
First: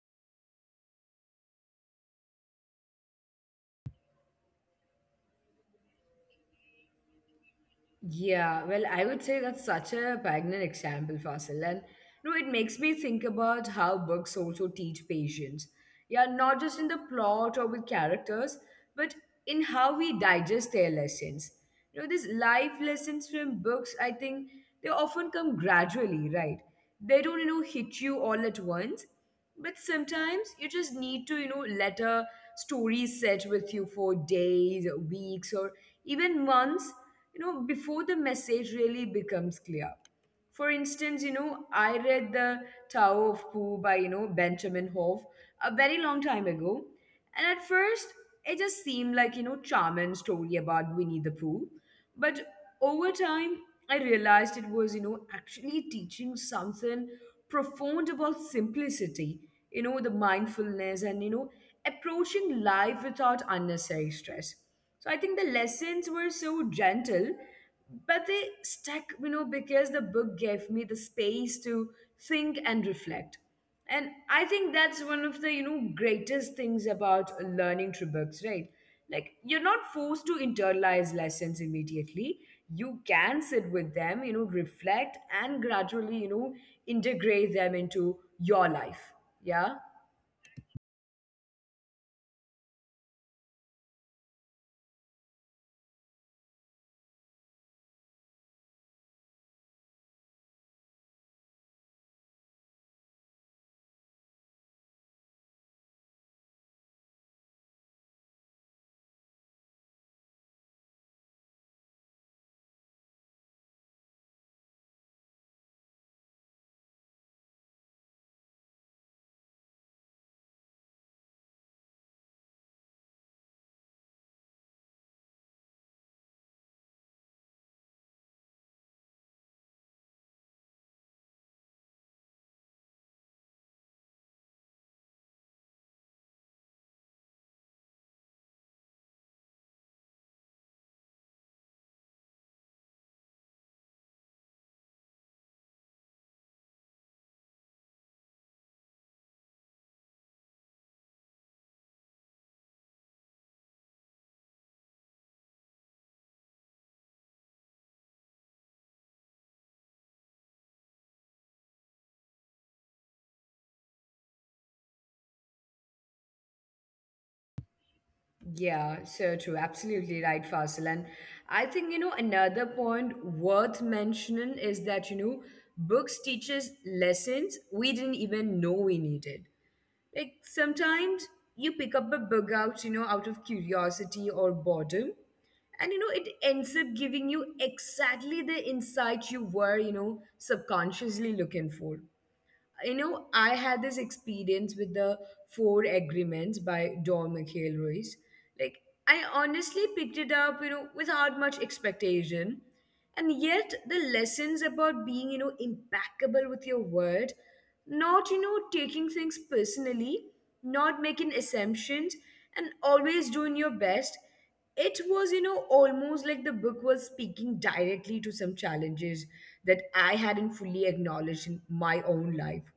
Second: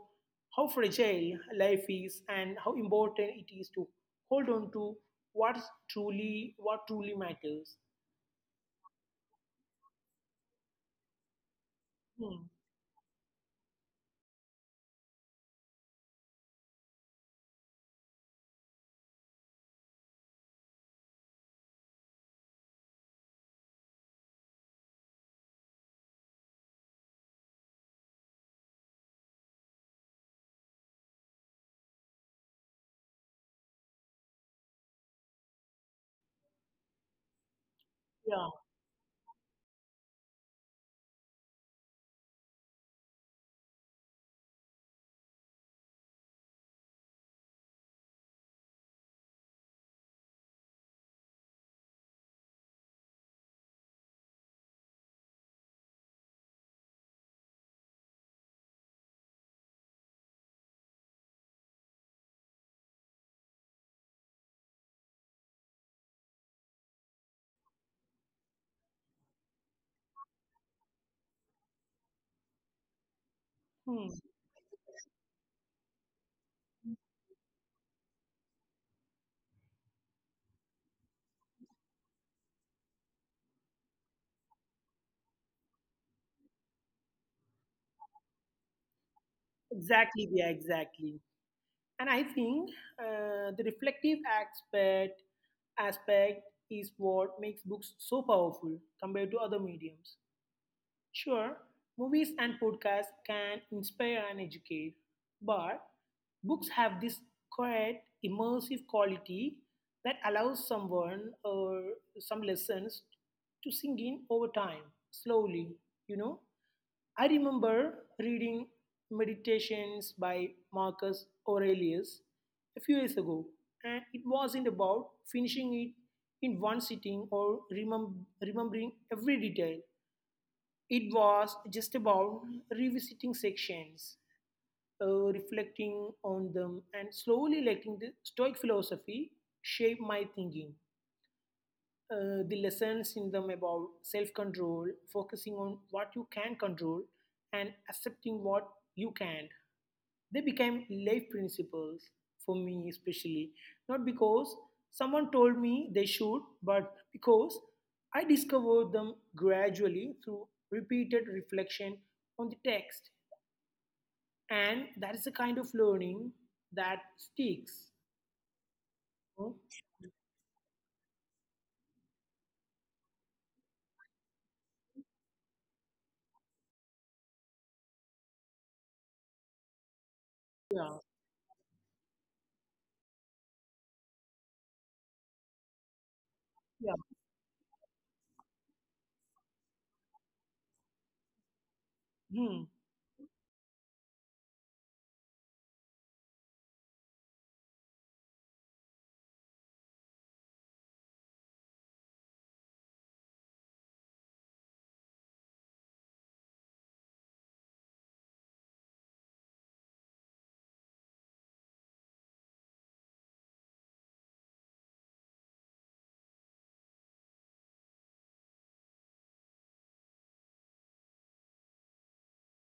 Speaker 2: how fragile life is and how important it is to hold on to what's truly what truly matters.
Speaker 1: Yeah, well, I would say that's such a poignant example, Fasil. And you know,
Speaker 2: Hmm.
Speaker 1: it makes me think about how books also teach patience. Yeah, not just in the plot or with characters, but in how we digest their lessons. You know, these life lessons from books, I think they often come gradually, right? They don't, you know, hit you all at once. But sometimes you just need to, you know, let a story sit with you for days, or weeks, or even months, you know, before the
Speaker 2: Yeah.
Speaker 1: message really becomes clear. For instance, you know, I read The Tower of Pooh by, you know, Benjamin Hoff a very long time ago. And at first, it just seemed like, you know, charming story about Winnie the Pooh. But over time, I realized it was, you know, actually teaching something profound about simplicity, you know, the mindfulness and, you know, approaching life without unnecessary stress. So I think the lessons were so gentle, but they stuck, you know, because the book gave me the space to think and reflect. And
Speaker 2: Hmm.
Speaker 1: I think that's one of the, you know, greatest things about learning through books, right? Like you're not forced to internalize lessons immediately. You can sit with them, you know, reflect and gradually, you know, integrate them into your life. Yeah.
Speaker 2: Exactly. Yeah. Exactly. And I think uh, the reflective aspect aspect is what makes books so powerful compared to other mediums. Sure, movies and podcasts can inspire and educate, but books have this quiet, immersive quality that allows someone or some lessons to sink in over time, slowly, you know. I remember reading Meditations by Marcus Aurelius a few years ago, and it wasn't about finishing it in one sitting or remem- remembering every detail. It was just about revisiting sections, uh, reflecting on them, and slowly letting the Stoic philosophy shape my thinking, uh, the lessons in them about self control, focusing on what you can control, and accepting what you can't. They became life principles for me, especially not because someone told me they should, but because I discovered them gradually through repeated reflection on the text. And that is the kind of learning that sticks.
Speaker 1: Yeah, so
Speaker 2: You
Speaker 1: true. Absolutely right, Faisal. And I think, you know, another point worth mentioning is that, you know, books teaches lessons we didn't even know we needed. Like
Speaker 2: Yeah,
Speaker 1: sometimes you pick up a book out, you know, out of curiosity or boredom. And you know, it ends
Speaker 2: yeah,
Speaker 1: up giving you exactly the insight you were, you know, subconsciously looking for.
Speaker 2: hmm,
Speaker 1: you know, I had this experience with The Four Agreements by Don McHale. Like, I honestly picked it up, you know, without much expectation. And yet, the lessons about being, you know, impeccable with your word, not, you know, taking things personally, not making assumptions, and always doing your best, it was, you know, almost like the book was speaking directly to some challenges that I hadn't fully acknowledged in my own life.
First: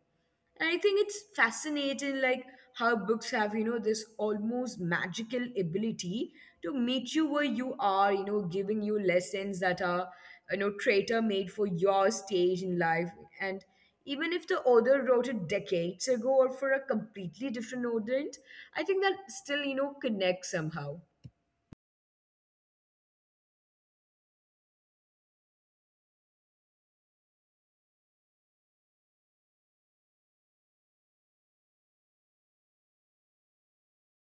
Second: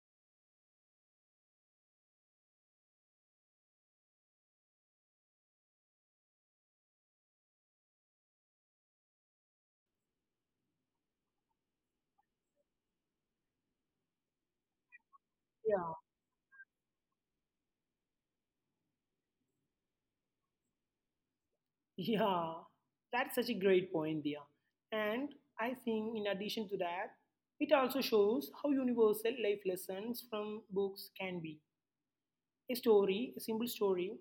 Speaker 1: And I think it's fascinating, like how books have, you know, this almost magical ability to meet you where you are, you know, giving you lessons that are, you know, traitor made for your stage in life. And even if the author wrote it
Speaker 2: yeah.
Speaker 1: decades ago or for a completely different audience, I think that still, you know, connects somehow.
Speaker 2: Yeah, that's such a great point, Dia. And I think, in addition to that, it also shows how universal life lessons from books can be. A story, a simple story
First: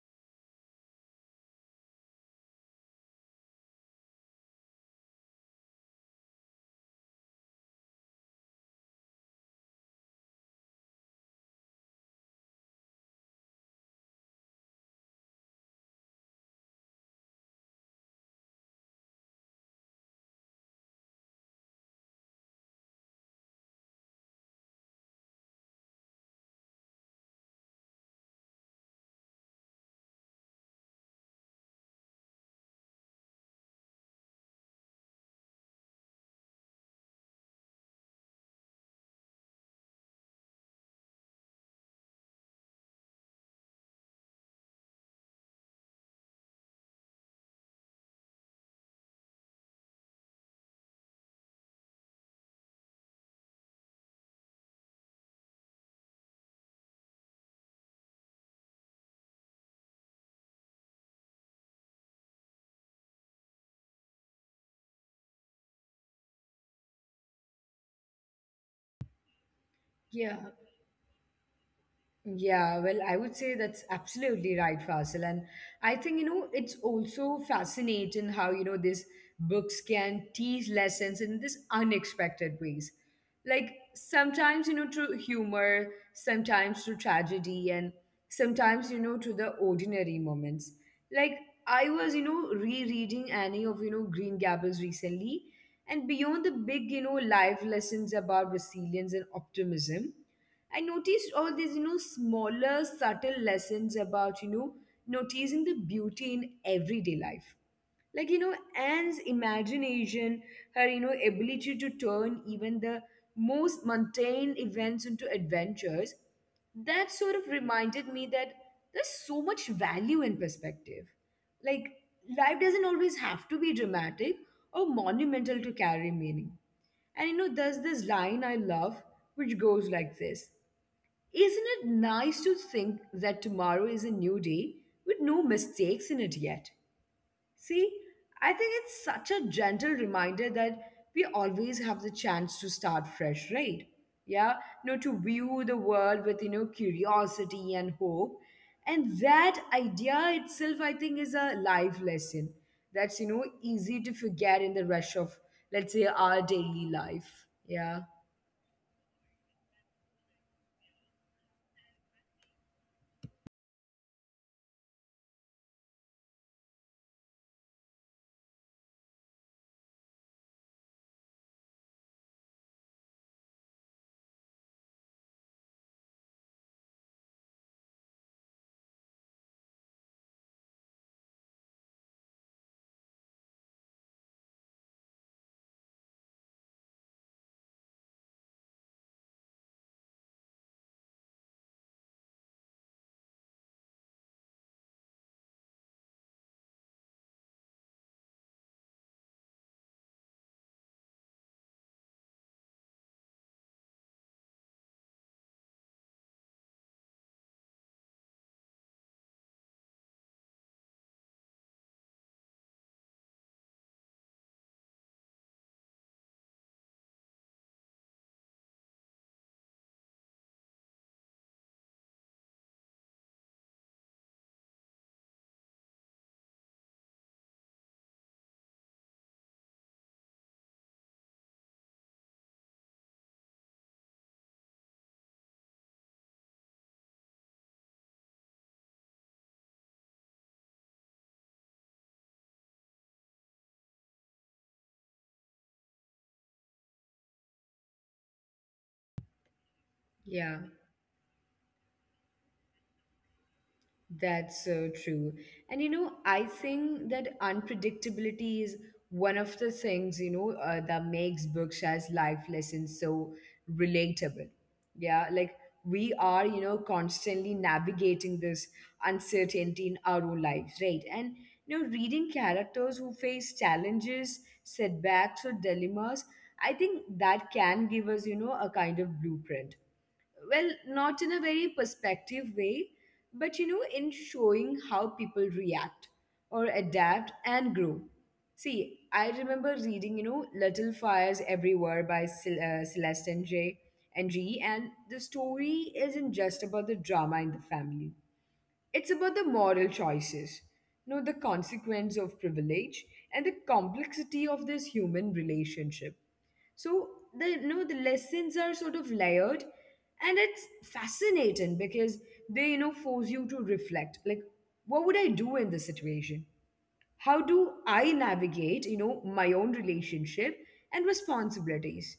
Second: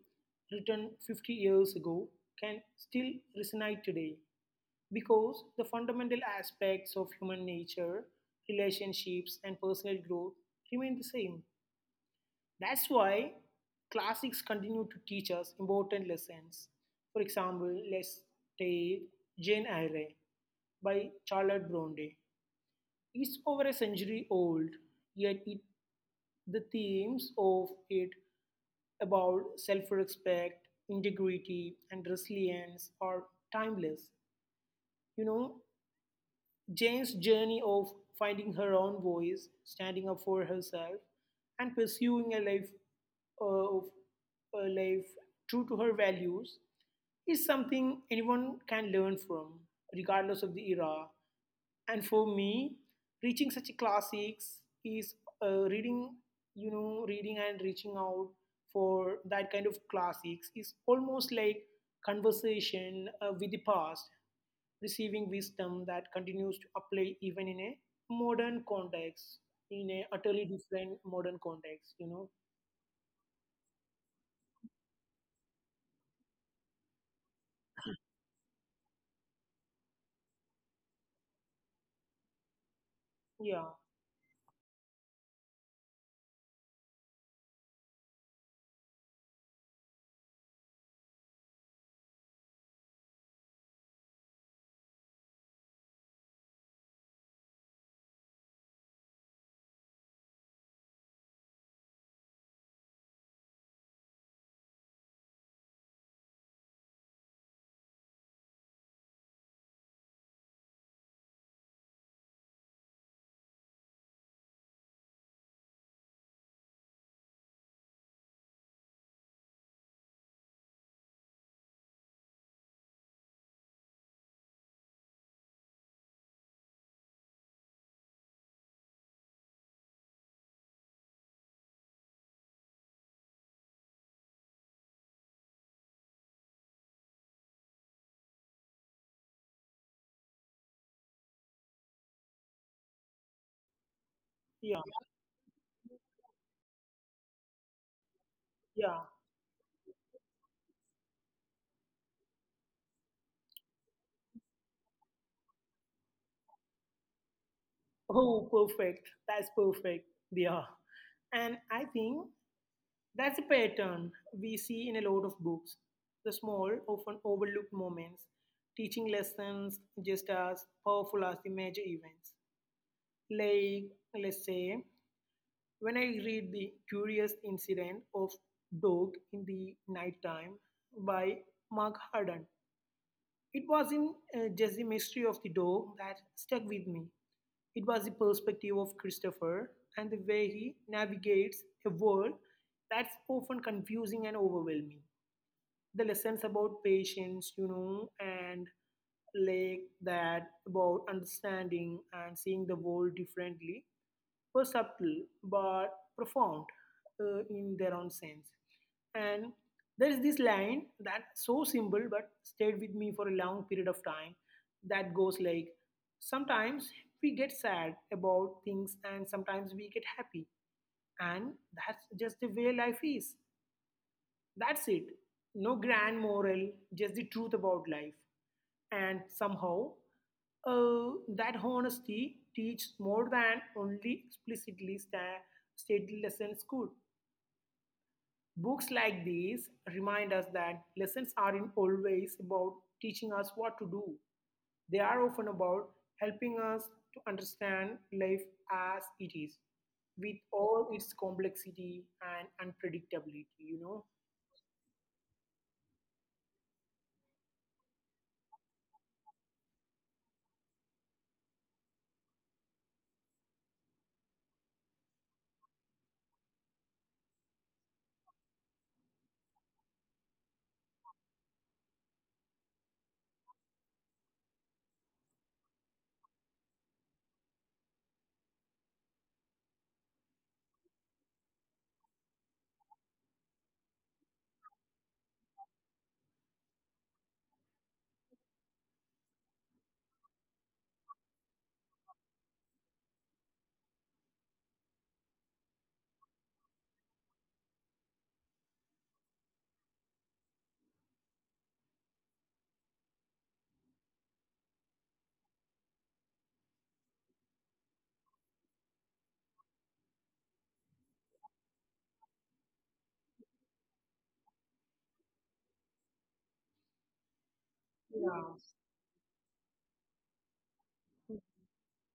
Speaker 2: written fifty years ago can still resonate today because the fundamental aspects of human nature, relationships, and personal growth remain the same. That's why classics continue to teach us important lessons. For example, let's take Jane Eyre by Charlotte Bronte. It's over a century old, yet it, the themes of it about self respect, integrity, and resilience are timeless. You know, Jane's journey of finding her own voice, standing up for herself, and pursuing a life uh, of a life true to her values is something anyone can learn from, regardless of the era. And for me, reaching such a classics is uh, reading, you know, reading and reaching out for that kind of classics is almost like conversation uh, with the past, receiving wisdom that continues to apply even in a modern context, in a utterly
Speaker 1: Yeah.
Speaker 2: different modern context, you know?
Speaker 1: Yeah, well, I would say that's absolutely right, Fasil. And I think, you know, it's also fascinating how, you know, these books can teach lessons in this unexpected ways.
Speaker 2: Yeah,
Speaker 1: Like sometimes, you know, through humor, sometimes through tragedy, and sometimes, you know, through the ordinary moments. Like I was, you know, rereading Annie of, you know, Green Gables recently, and beyond the big, you know, life lessons about resilience and optimism, I noticed all these, you know, smaller, subtle lessons about, you know, noticing the beauty in everyday life. Like you know Anne's imagination, her you know ability to turn even the most mundane events into adventures, that sort of reminded me that there's so much value in perspective. Like, life doesn't always have to be dramatic or monumental to carry meaning. And you know there's this line I love, which goes like this: isn't it nice to think that tomorrow is a new day with no mistakes in it yet? See, I think it's such a gentle reminder that we always have the chance to start fresh, right? Yeah,
Speaker 2: yeah,
Speaker 1: you know, to view the world with, you know, curiosity and hope.
Speaker 2: yeah.
Speaker 1: And that idea itself, I think, is a life lesson that's, you know, easy to forget in the rush of, let's say, our daily life. Yeah,
Speaker 2: Oh, perfect. That's perfect. Yeah. And I think that's a pattern we see in a lot of books: the small, often overlooked moments teaching lessons just as powerful as the major events. Like, let's say, when I read The Curious Incident of Dog in the Nighttime by Mark Harden, it wasn't uh, just the mystery of the dog that stuck with me. It was the perspective of Christopher and the way he navigates a world that's often confusing and overwhelming. The lessons about patience, you know, and like that, about understanding and seeing the world differently, were subtle but profound uh, in their own sense. And there is this line that's so simple but stayed with me for a long period of time, that goes like, sometimes we get sad about things and sometimes we get happy. And that's just the way life is. That's it. No grand moral, just the truth about life. And somehow, uh, that honesty teaches more than only explicitly sta- stated lessons could. Books like these remind us that lessons aren't always about teaching us what to do, they are often about helping us to understand life as it is, with
Speaker 1: yeah.
Speaker 2: all its complexity and unpredictability, you know?
Speaker 1: That's so true. And you know, I think that unpredictability is one of the things, you know, uh, that makes books as life lessons so relatable. Yeah, like we are, you know, constantly navigating this uncertainty in our own lives, right? And, you know, reading characters who face challenges, setbacks, or dilemmas, I think that can give us, you know, a kind of blueprint. Well, not in a very perspective way, but you know, in showing how people react or adapt and grow. See, I remember reading, you know, Little Fires Everywhere by Cel- uh, Celeste and Jay and G, and the story isn't just about the drama in the family. It's about the moral choices, you know, the consequence of privilege and the complexity of this human relationship. So the you know the lessons are sort of layered, and it's fascinating because they you know force you to reflect, like, what would I do in this situation? How do I
Speaker 2: Yeah.
Speaker 1: navigate you know my own relationship and responsibilities?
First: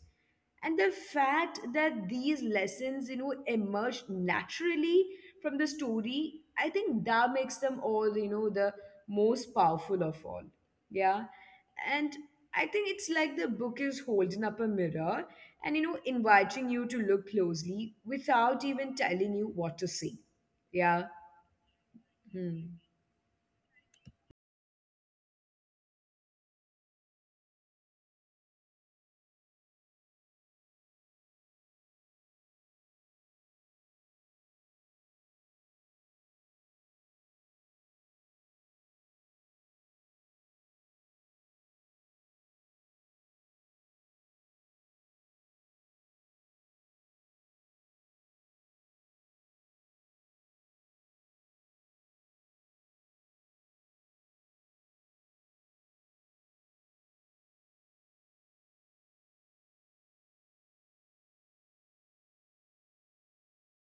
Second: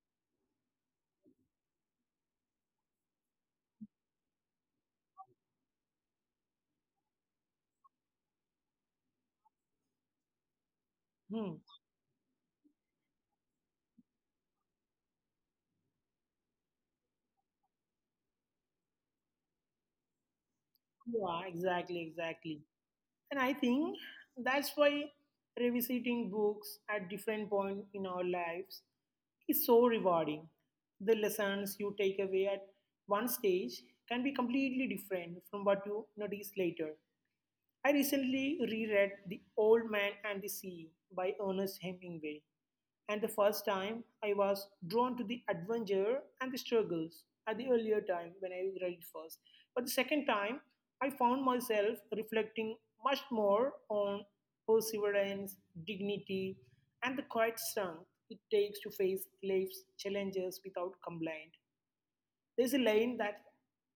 Speaker 1: And the fact that these lessons you know emerge naturally from the story, I think that makes them all you know the most powerful of all. Yeah.
Speaker 2: Hmm.
Speaker 1: And I think it's like the book is holding up a mirror and you know inviting you to look closely without even telling you what to see. Yeah.
Speaker 2: Yeah, exactly, exactly.
Speaker 1: Hmm.
Speaker 2: And I think that's why revisiting books at different point in our lives is so rewarding. The lessons you take away at one stage can be completely different from what you notice later. I recently reread The Old Man and the Sea by Ernest Hemingway, and the first time I was drawn to the adventure and the struggles at the earlier time when I read it first. But the second time, I found myself reflecting much more on perseverance, dignity, and the quiet strength it takes to face life's challenges without complaint. There's a line that's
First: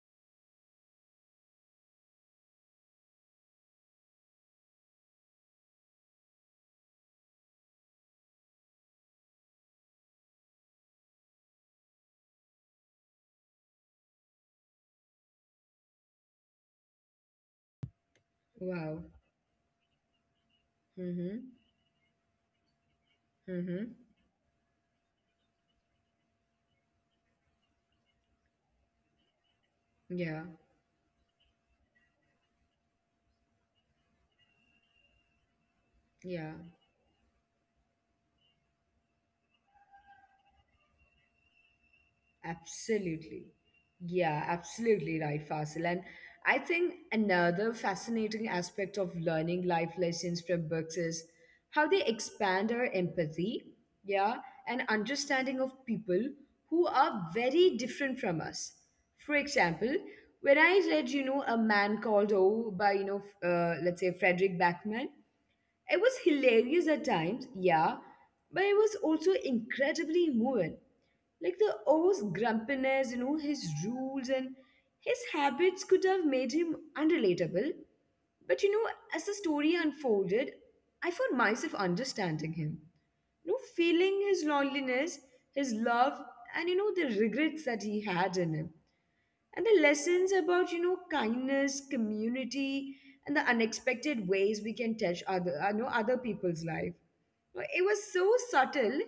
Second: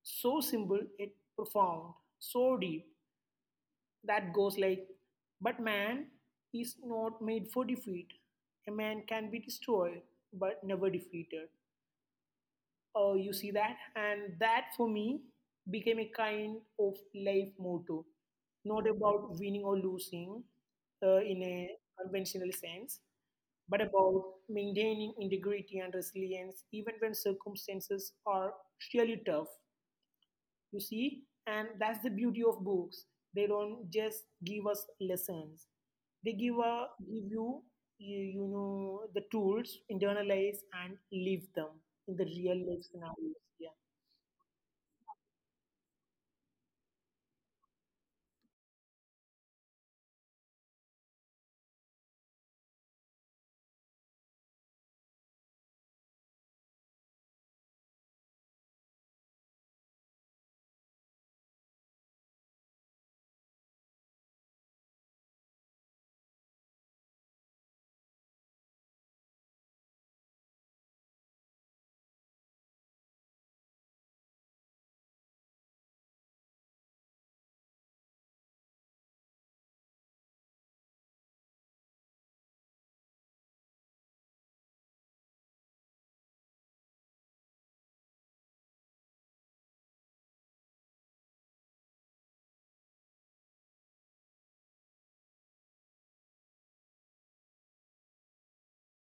Speaker 2: so simple yet profound, so deep, that goes like, but man is not made for defeat. A man can be destroyed, but never defeated. Oh, you see that? And that for me became a kind of life motto, not
Speaker 1: Wow.
Speaker 2: about winning or losing uh,
Speaker 1: Mm-hmm.
Speaker 2: in a conventional sense,
Speaker 1: Mm-hmm.
Speaker 2: but about maintaining integrity and resilience even when circumstances are really tough.
Speaker 1: Yeah,
Speaker 2: You see, and that's the beauty of books, they don't just give us lessons, they
Speaker 1: yeah,
Speaker 2: give a give you, you you know, the tools, internalize and live them in the real life scenarios.
Speaker 1: absolutely.
Speaker 2: Yeah.
Speaker 1: Yeah, absolutely right, Fasil. And I think another fascinating aspect of learning life lessons from books is how they expand our empathy, yeah, and understanding of people who are very different from us. For example, when I read, you know, A Man Called O by, you know, f- uh, let's say Frederick Backman, it was hilarious at times, yeah, but it was also incredibly moving. Like the O's grumpiness, you know, his rules and his habits could have made him unrelatable. But you know, as the story unfolded, I found myself understanding him. You know, feeling his loneliness, his love, and you know, the regrets that he had in him, and the lessons about you know kindness, community, and the unexpected ways we can touch other uh, know other people's life. Well, it was so subtle,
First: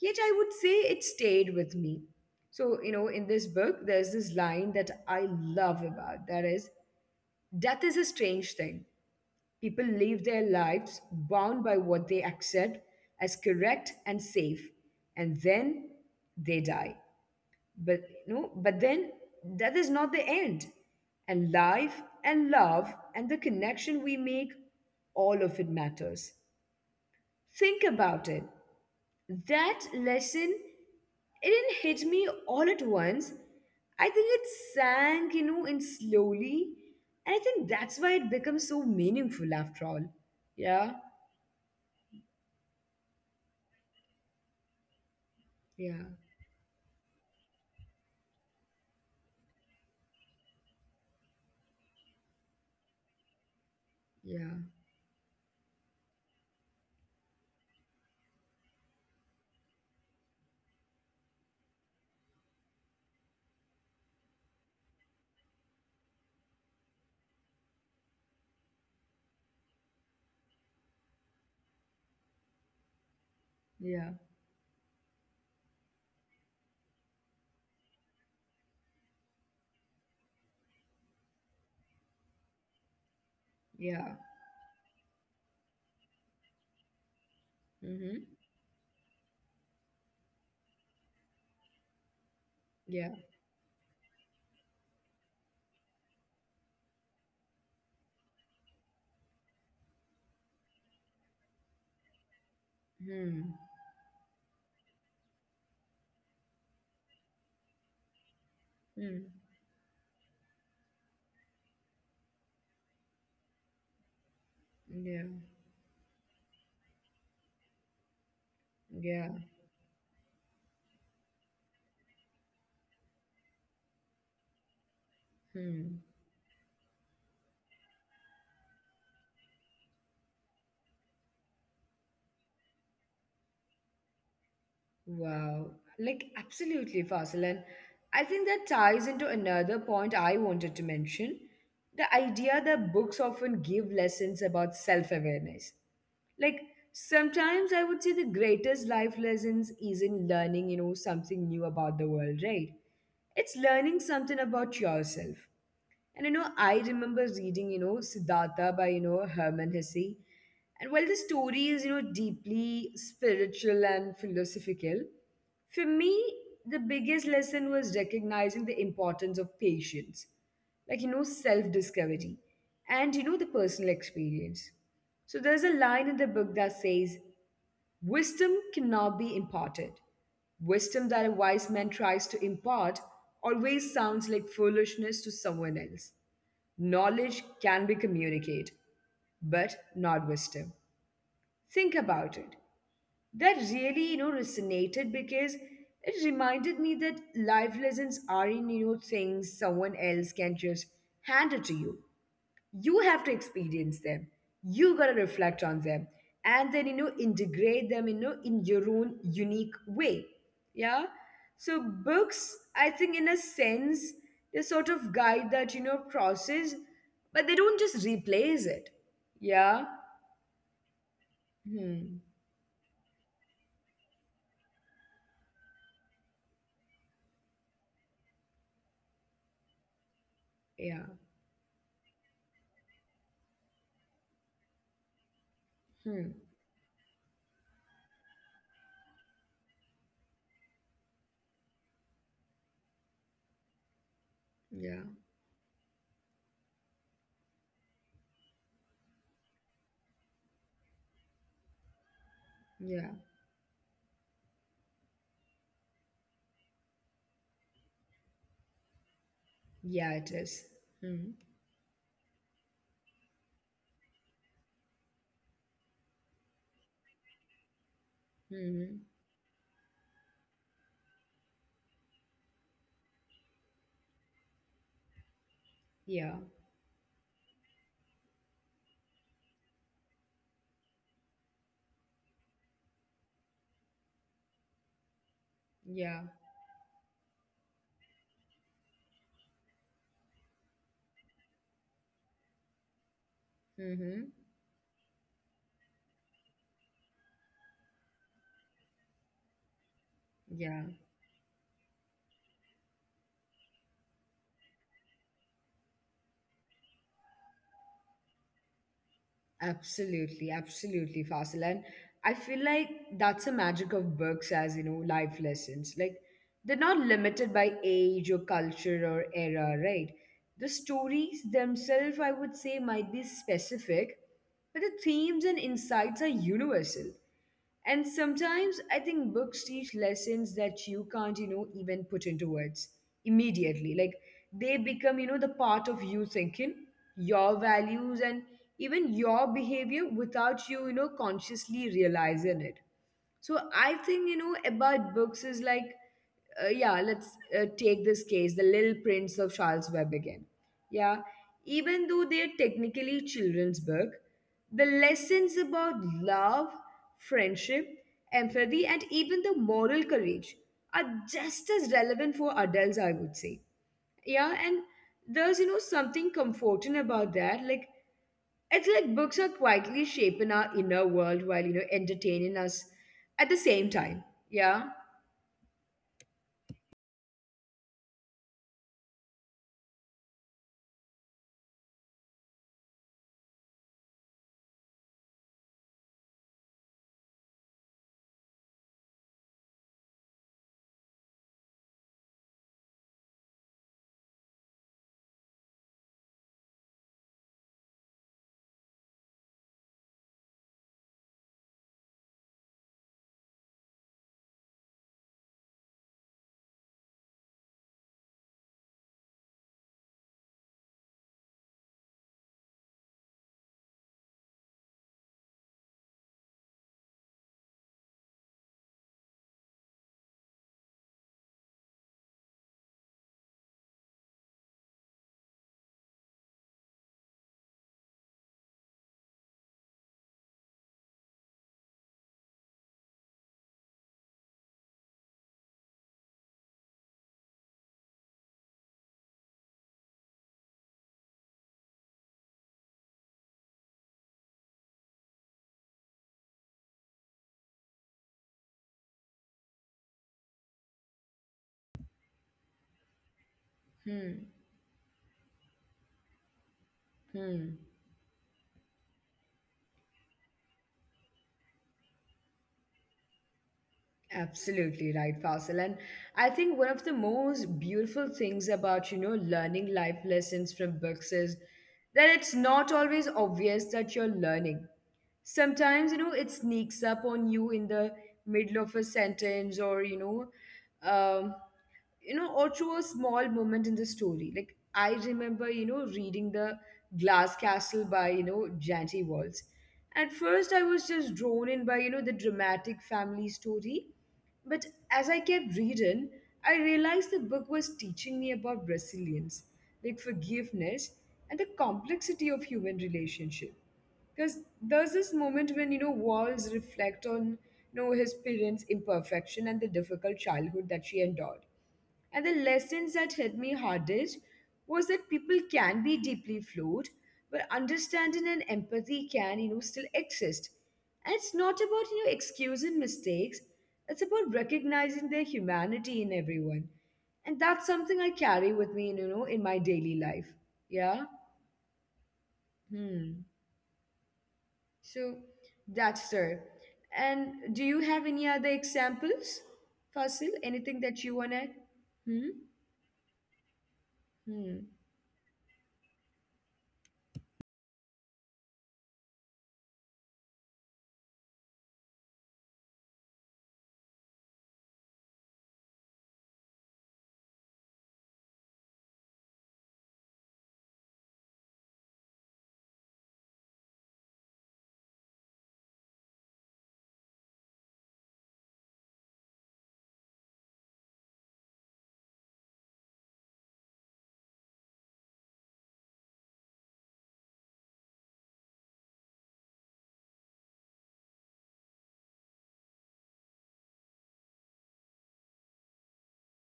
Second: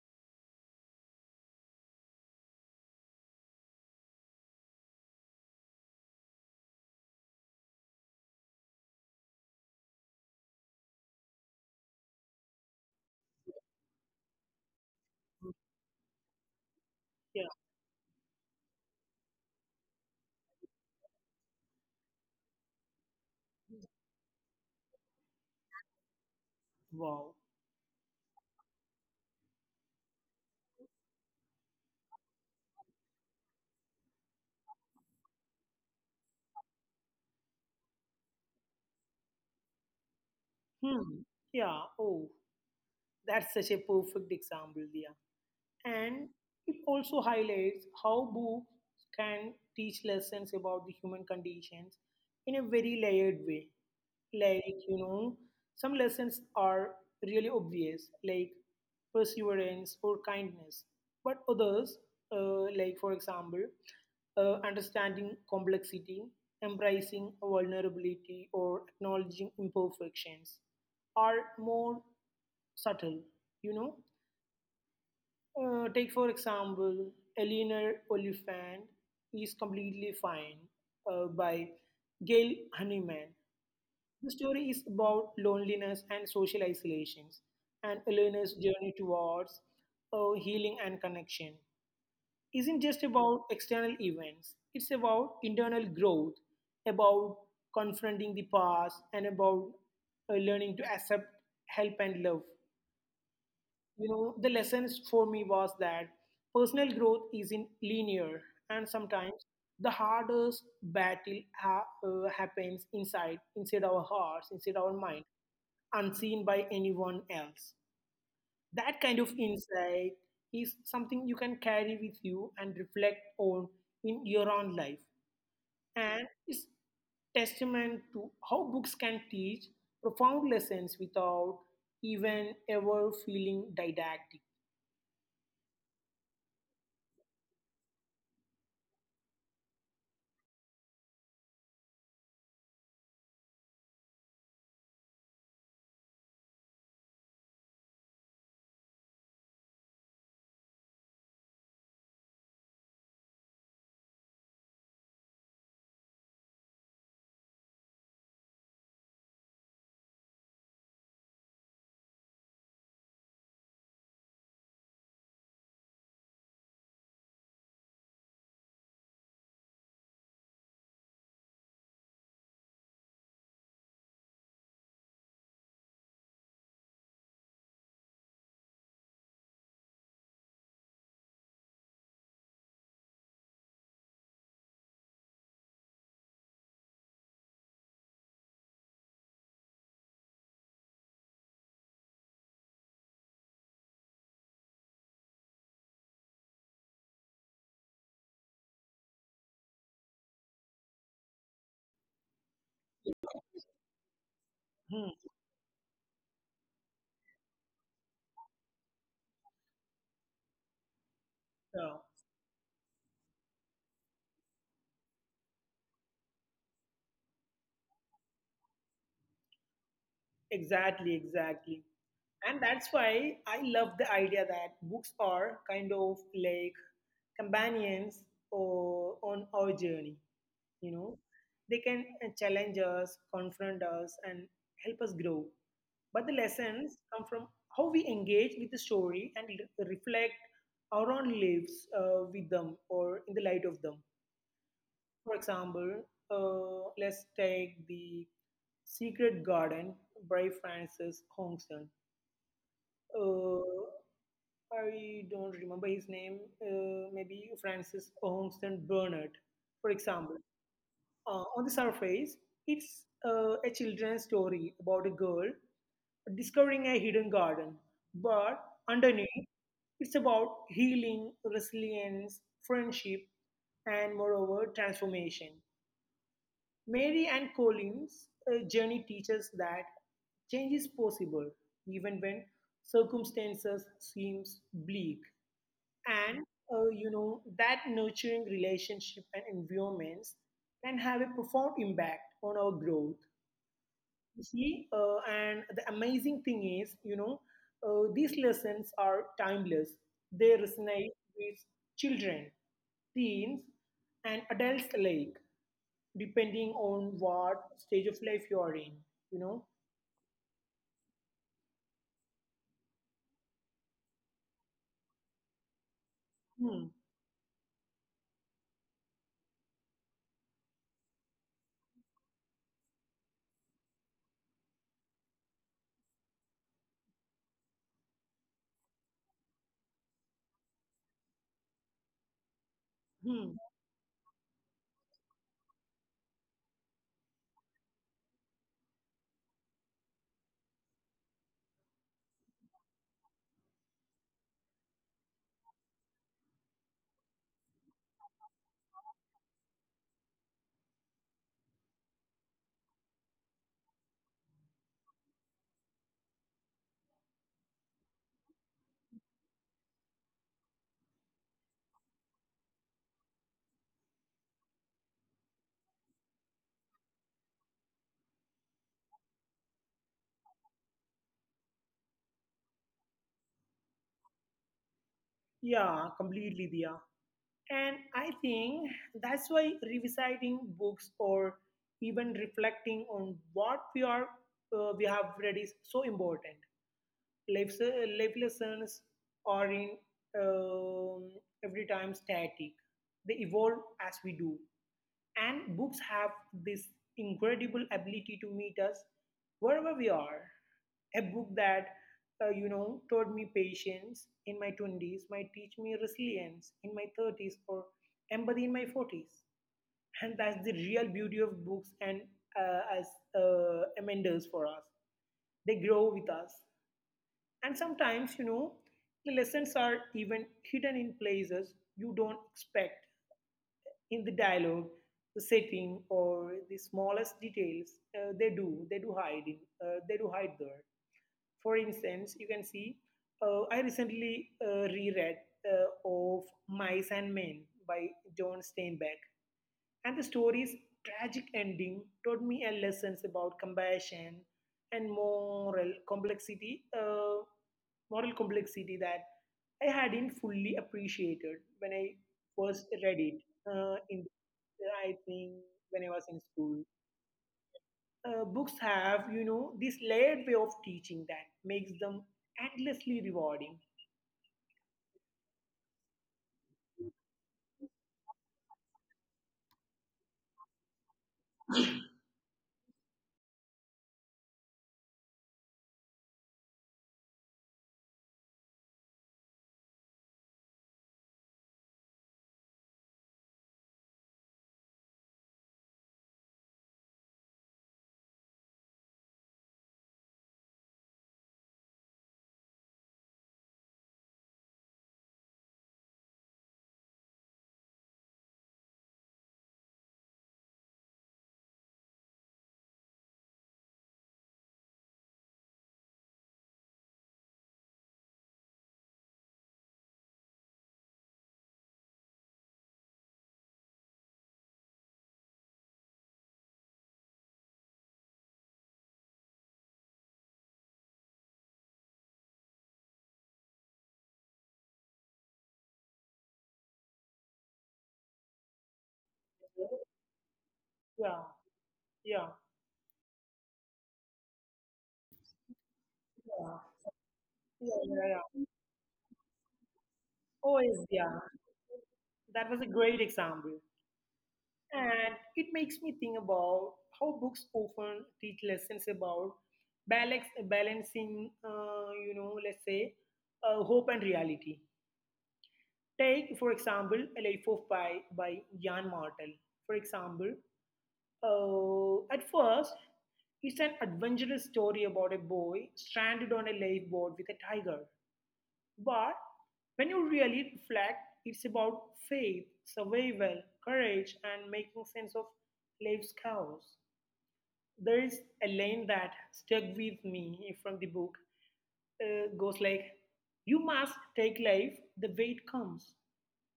Speaker 1: yet I would say it stayed with me. So you know in this book there's this line that I love about, that is: death is a strange thing. People live their lives bound by what they accept as correct and safe, and
Speaker 2: Mm.
Speaker 1: then they die.
Speaker 2: Yeah.
Speaker 1: But, no, but then, that is not the end. And life and love and the connection we make, all of it matters.
Speaker 2: Wow.
Speaker 1: Think about it. That lesson, it didn't hit me all at once. I think it sank, you know, in slowly. And I think that's why it becomes so meaningful after all. Yeah,
Speaker 2: Hmm. Yeah. Oh, that's such a perfect example. Yeah.
Speaker 1: yeah,
Speaker 2: And it also highlights how books can teach lessons about the human conditions in a very layered way.
Speaker 1: yeah,
Speaker 2: Like, you know, some lessons are really obvious, like perseverance or kindness. But others, uh, like, for example, uh, understanding complexity, embracing vulnerability, or acknowledging imperfections, are more subtle, you know.
Speaker 1: yeah,
Speaker 2: Uh, take, for example, Eleanor Oliphant is completely fine uh, by Gail Honeyman.
Speaker 1: yeah.
Speaker 2: The story is about loneliness and social isolations, and
Speaker 1: Mm-hmm.
Speaker 2: Eleanor's journey towards uh, healing and connection isn't just
Speaker 1: Yeah.
Speaker 2: about external events. It's about internal growth, about confronting the past, and about uh, learning to accept help and love.
Speaker 1: Hmm.
Speaker 2: You know, the lessons for me was that personal growth isn't linear, and
Speaker 1: Hmm.
Speaker 2: sometimes the hardest battle ha- uh, happens inside inside our hearts, inside our mind,
Speaker 1: Yeah.
Speaker 2: unseen by anyone else. That kind of
Speaker 1: Yeah.
Speaker 2: insight is something you can carry with you and reflect on in your own life,
Speaker 1: Hmm.
Speaker 2: and it's testament to how books can teach profound lessons without even ever feeling didactic.
Speaker 1: Wow, like absolutely, Fasil. And I think that ties into another point I wanted to mention, the idea that books often give lessons about self awareness. Like, sometimes I would say the greatest life lessons is in learning, you know, something new about the world, right? It's learning something about yourself. And you know, I remember reading, you know, Siddhartha by, you know, Herman Hesse. And while the story is, you know, deeply spiritual and philosophical, for me, the biggest lesson was recognizing the importance of patience, like, you know, self discovery and, you know, the personal experience. So there's a line in the book that says, "Wisdom cannot be imparted. Wisdom that a wise man tries to impart always sounds like foolishness to someone else. Knowledge can be communicated, but not wisdom." Think about it. That really, you know, resonated because it reminded me that life lessons aren't, you know, things someone else can just hand it to you. You have to experience them, you got to
Speaker 2: Hmm.
Speaker 1: reflect on them, and then you know integrate them, you know, in your own unique way. Yeah. So
Speaker 2: Yeah,
Speaker 1: books, I think, in a sense, they sort of guide that, you know, process, but they don't just replace it. Yeah.
Speaker 2: exactly, exactly.
Speaker 1: Hmm.
Speaker 2: And that's why I love the idea that books are kind of like companions or, on our journey. You
Speaker 1: Yeah.
Speaker 2: know, they can uh, challenge us, confront us, and help us grow. But the
Speaker 1: Hmm.
Speaker 2: lessons come from how we engage with the story and re- reflect our own lives uh, with them, or in the light of them.
Speaker 1: Yeah.
Speaker 2: For example, uh, let's take The Secret Garden by Francis Hongson.
Speaker 1: Yeah.
Speaker 2: Uh, I don't remember his name, uh, maybe Francis Hongson Burnett, for
Speaker 1: Yeah, it
Speaker 2: example.
Speaker 1: is. Hmm.
Speaker 2: Uh, on the surface, it's uh, a children's story about a girl discovering a hidden garden, but
Speaker 1: Hmm.
Speaker 2: underneath, it's about healing, resilience, friendship, and moreover, transformation.
Speaker 1: Yeah.
Speaker 2: Mary and Collins' uh, journey teaches that change is possible, even when circumstances seems bleak.
Speaker 1: Yeah.
Speaker 2: And uh, you know that nurturing relationship and environments can have a profound impact on our growth.
Speaker 1: Hmm.
Speaker 2: You see, uh, and the amazing thing is, you know, uh, these lessons are timeless. They
Speaker 1: Yeah.
Speaker 2: resonate with children, teens, and adults alike, depending on what stage of life you are in, you know.
Speaker 1: Absolutely, absolutely, Fasil. And I feel like that's the magic of books as, you know, life lessons. Like, they're
Speaker 2: Hmm.
Speaker 1: not limited by age or culture or era, right? The stories themselves, I would say, might be specific, but the themes and insights are universal. And sometimes I think books teach lessons that you can't, you know, even put into words
Speaker 2: Hmm.
Speaker 1: immediately. Like they become, you know, the part of you thinking, your values, and even your behavior without you, you know, consciously realizing it. So I think, you know, about books is like, uh, yeah, let's uh, take this case, The Little Prince of Charles Webb again. Yeah, even though they're technically children's book, the lessons about love, friendship, empathy, and even the moral courage are just as relevant for adults, I would say. Yeah, and there's, you know, something comforting about that. Like, it's like books are quietly shaping our inner world while, you know, entertaining us at the same time. Yeah.
Speaker 2: Yeah, completely, Dia. And I think that's why revisiting books, or even reflecting on what we are uh, we have read, is so important. Life, life lessons are, in um, every time, static. They evolve as we do. And books have this incredible ability to meet us wherever we are. A book that, uh, you know, taught me patience in my twenties might teach me resilience in my thirties or empathy in my forties. And that's the real beauty of books and uh, as uh, amenders for us. They grow with us. And sometimes, you know, the lessons are even hidden in places you don't expect: in the dialogue, the setting, or the smallest details. Uh, they do, they do hide in, uh, they do hide there. For instance, you can see uh, I recently uh, reread uh, of Mice and Men by John Steinbeck, and the story's tragic ending taught me a lessons about compassion and moral complexity, uh, moral complexity that I hadn't fully appreciated when I first read it. Uh, in
Speaker 1: Hmm.
Speaker 2: I think when I was in school,
Speaker 1: Hmm.
Speaker 2: uh, books have, you know, this layered way of teaching that makes them endlessly rewarding.
Speaker 1: Absolutely right, Faisal. And I think one of the most beautiful things about, you know, learning life lessons from books is that it's not always obvious that you're learning. Sometimes you know it sneaks up on you in the middle of a sentence, or you know, um, you know, or through a small moment in the story. Like I remember, you know, reading The Glass Castle by, you know, Janty Walls. At first I was just drawn in by, you know, the dramatic family story, but as I kept reading, I realized the book was teaching me about resilience, like forgiveness and the complexity of human relationship. Because there's this moment when, you know, Walls reflect on, you know, his parents imperfection and the difficult childhood that she endured. And the lessons that hit me hardest was that people can be deeply flawed, but understanding and empathy can, you know, still exist. And it's not about, you know, excusing mistakes, it's about recognizing their humanity in everyone. And that's something I carry with me in, you know, in my daily life. Yeah.
Speaker 2: Yeah, yeah,
Speaker 1: Hmm. So that's there.
Speaker 2: yeah,
Speaker 1: And do you
Speaker 2: yeah,
Speaker 1: have any
Speaker 2: yeah.
Speaker 1: other
Speaker 2: Yeah.
Speaker 1: examples, Fasil?
Speaker 2: Oh,
Speaker 1: Anything
Speaker 2: yes,
Speaker 1: that you
Speaker 2: yeah.
Speaker 1: wanna? Hmm.
Speaker 2: That was a great example.
Speaker 1: Hmm.
Speaker 2: And it makes me think about how books often teach lessons about balance, balancing, uh, you know, let's say, uh, hope and reality. Take, for example, A Life of Pi by Jan Martel, for example. Uh, at first, it's an adventurous story about a boy stranded on a lifeboat with a tiger. But when you really reflect, it's about faith, survival, courage, and making sense of life's chaos. There is a line that stuck with me from the book. Uh, goes like, "You must take life the way it comes.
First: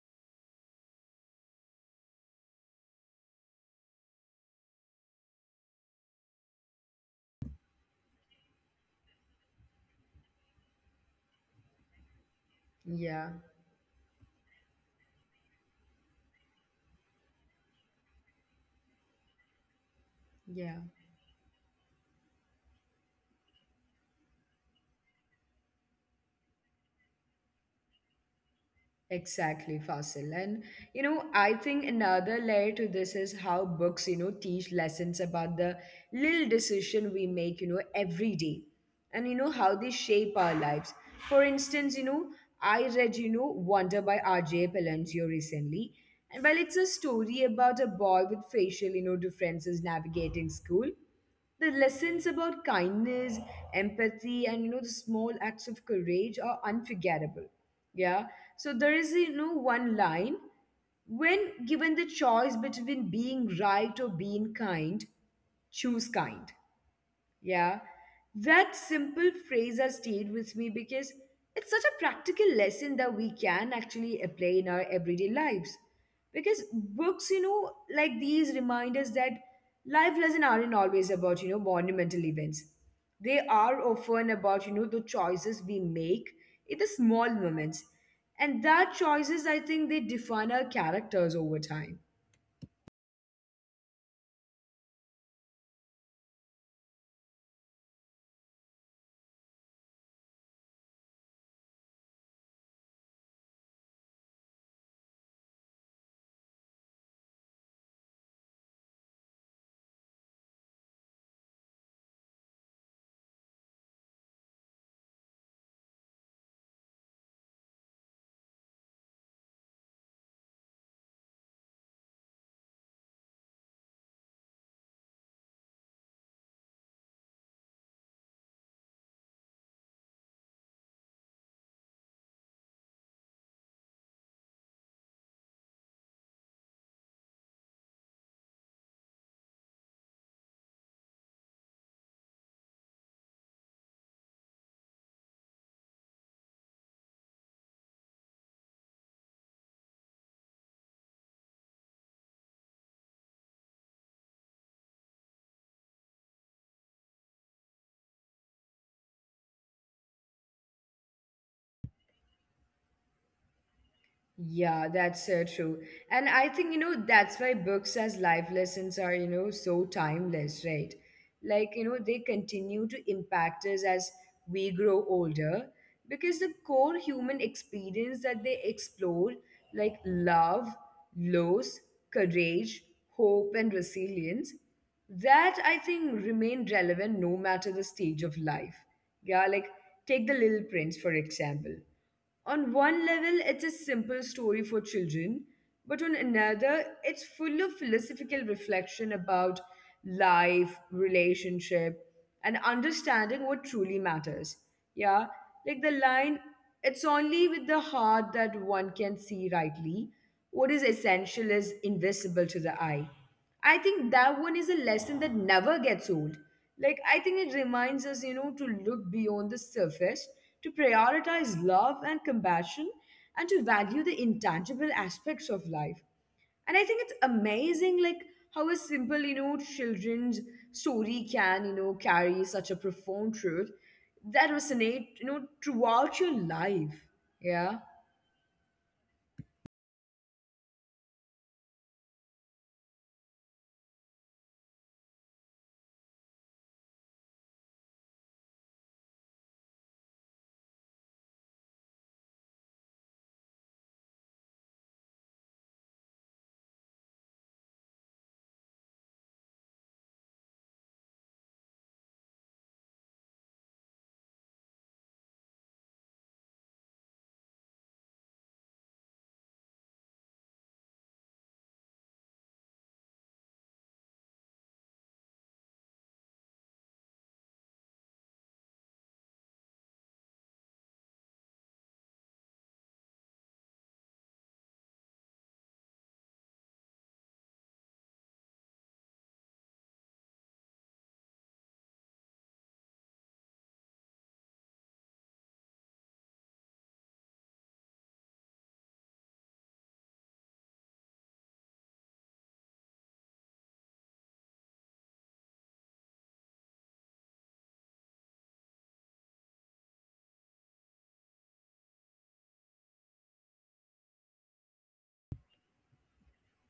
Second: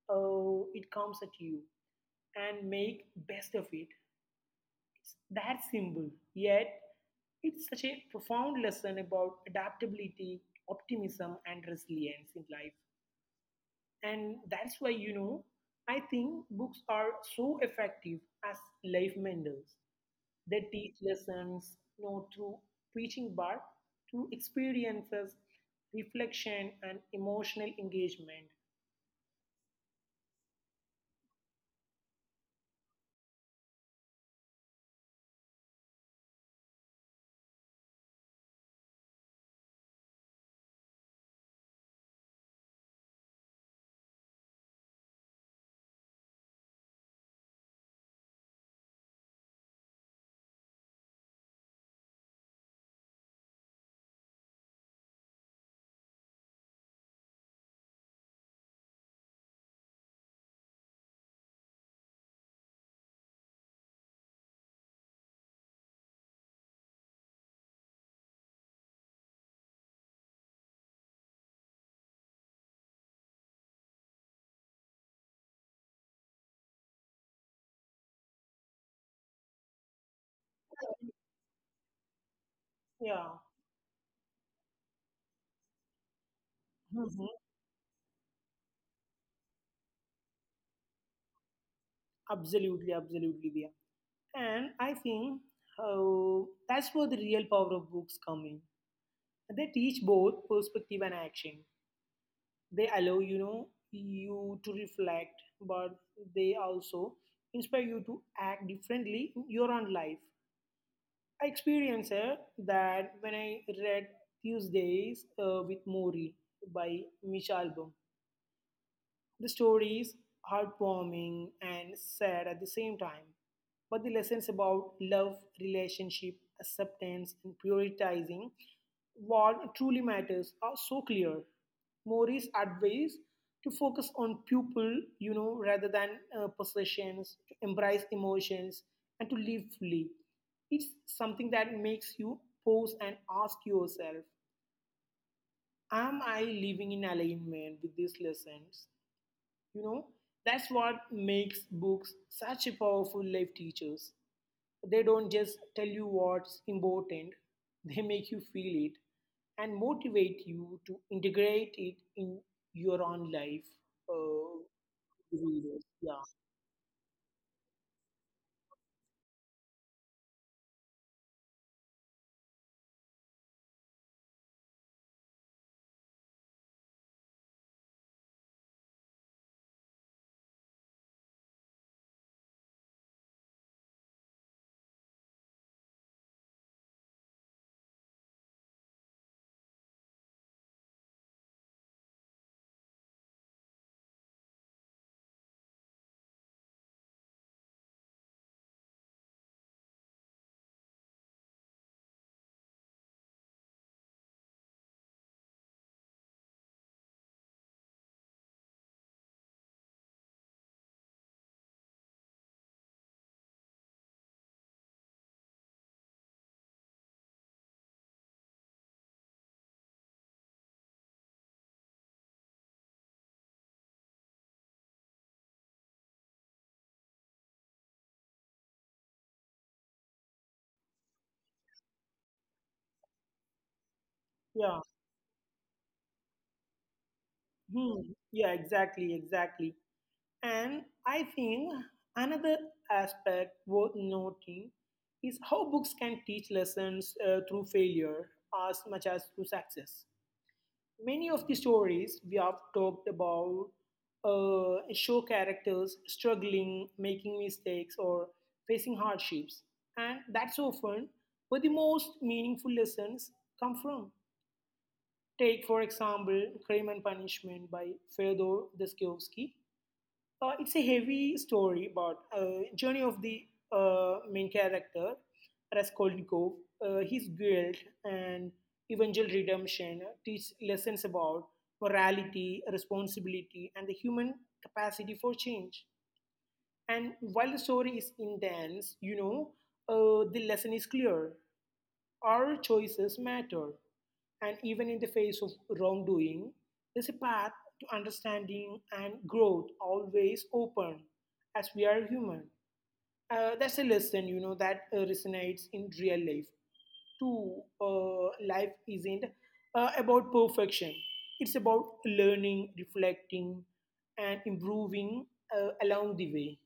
Speaker 2: Oh, it comes at you, and make best of it." that simple, yet it's such a profound lesson about adaptability, optimism, and resilience in life.
Speaker 1: Yeah.
Speaker 2: And that's why, you know, I think books are so effective as life mentors. They
Speaker 1: Yeah.
Speaker 2: teach lessons not through preaching but through experiences, reflection, and emotional engagement.
Speaker 1: Exactly, Fasil. And you know, I think another layer to this is how books, you know, teach lessons about the little decision we make, you know, every day. And you know how they shape our lives. For instance, you know, I read, you know, Wonder by R J. Palancio recently. And while it's a story about a boy with facial, you know, differences navigating school, the lessons about kindness, empathy, and you know, the small acts of courage are unforgettable. Yeah. So there is, you know, one line, when given the choice between being right or being kind, choose kind. Yeah, that simple phrase has stayed with me because it's such a practical lesson that we can actually apply in our everyday lives. Because books, you know, like these remind us that life lessons aren't always about, you know, monumental events. They
Speaker 2: Yeah.
Speaker 1: are often about, you know, the choices we make in the small
Speaker 2: Mhm.
Speaker 1: moments. And that choices, I think, they define our characters over time.
Speaker 2: Absolutely, absolutely, yeah. And I think uh, that's where the real power of books come in. They teach both perspective and action. They allow you know you to reflect, but they also inspire you to act differently in your own life. I experienced uh, that when I read Tuesdays uh, with Mori by Michelle Album. The story is heartwarming and sad at the same time, but the lessons about love, relationship, acceptance, and prioritizing what truly matters are so clear. Mori's advice to focus on people, you know, rather than uh, possessions, to embrace emotions, and to live fully. It's something that makes you pause and ask yourself, am I living in alignment with these lessons? You know, that's what makes books such a powerful life teachers. They don't just tell you what's important, they make you feel it and motivate you to integrate it in your own life. Uh,
Speaker 1: Yeah, that's so true.
Speaker 2: readers.
Speaker 1: And
Speaker 2: Yeah,
Speaker 1: I think, you know, that's why books as life lessons are, you know, so timeless, right? Like, you know, they continue to impact us as we grow older because the core human experience that they explore, like love, loss, courage, hope, and resilience, that I think remain relevant no matter the stage of life. Yeah, like take the Little Prince, for example. On one level, it's a simple story for children, but on another, it's full of philosophical reflection about life, relationship, and understanding what truly matters. Yeah, like the line, it's only with the heart that one can see rightly. What is essential is invisible to the eye. I think that one is a lesson that never gets old. Like, I think it reminds us, you know, to look beyond the surface, to prioritize love and compassion, and to value the intangible aspects of life. And I think it's amazing, like, how a simple, you know, children's story can, you know, carry such a profound truth that
Speaker 2: yeah,
Speaker 1: resonate, you know, throughout your life. Yeah.
Speaker 2: hmm, yeah, exactly, exactly. And I think another aspect worth noting is how books can teach lessons uh, through failure as much as through success. Many of the stories we have talked about uh, show characters struggling, making mistakes, or facing hardships. And that's often where the most meaningful lessons come from. Take, for example, Crime and Punishment by Fyodor Dostoevsky. Uh, it's a heavy story about uh, journey of the uh, main character, Raskolnikov, uh, his guilt and eventual redemption teach lessons about morality, responsibility, and the human capacity for change. And while the story is intense, you know, uh, the lesson is clear. Our choices matter, and even in the face of wrongdoing, there's a path to understanding and growth always open as we are human. Uh, that's a lesson, you know, that uh, resonates in real life too. Uh, life isn't uh, about perfection, it's about learning, reflecting, and improving uh, along the way.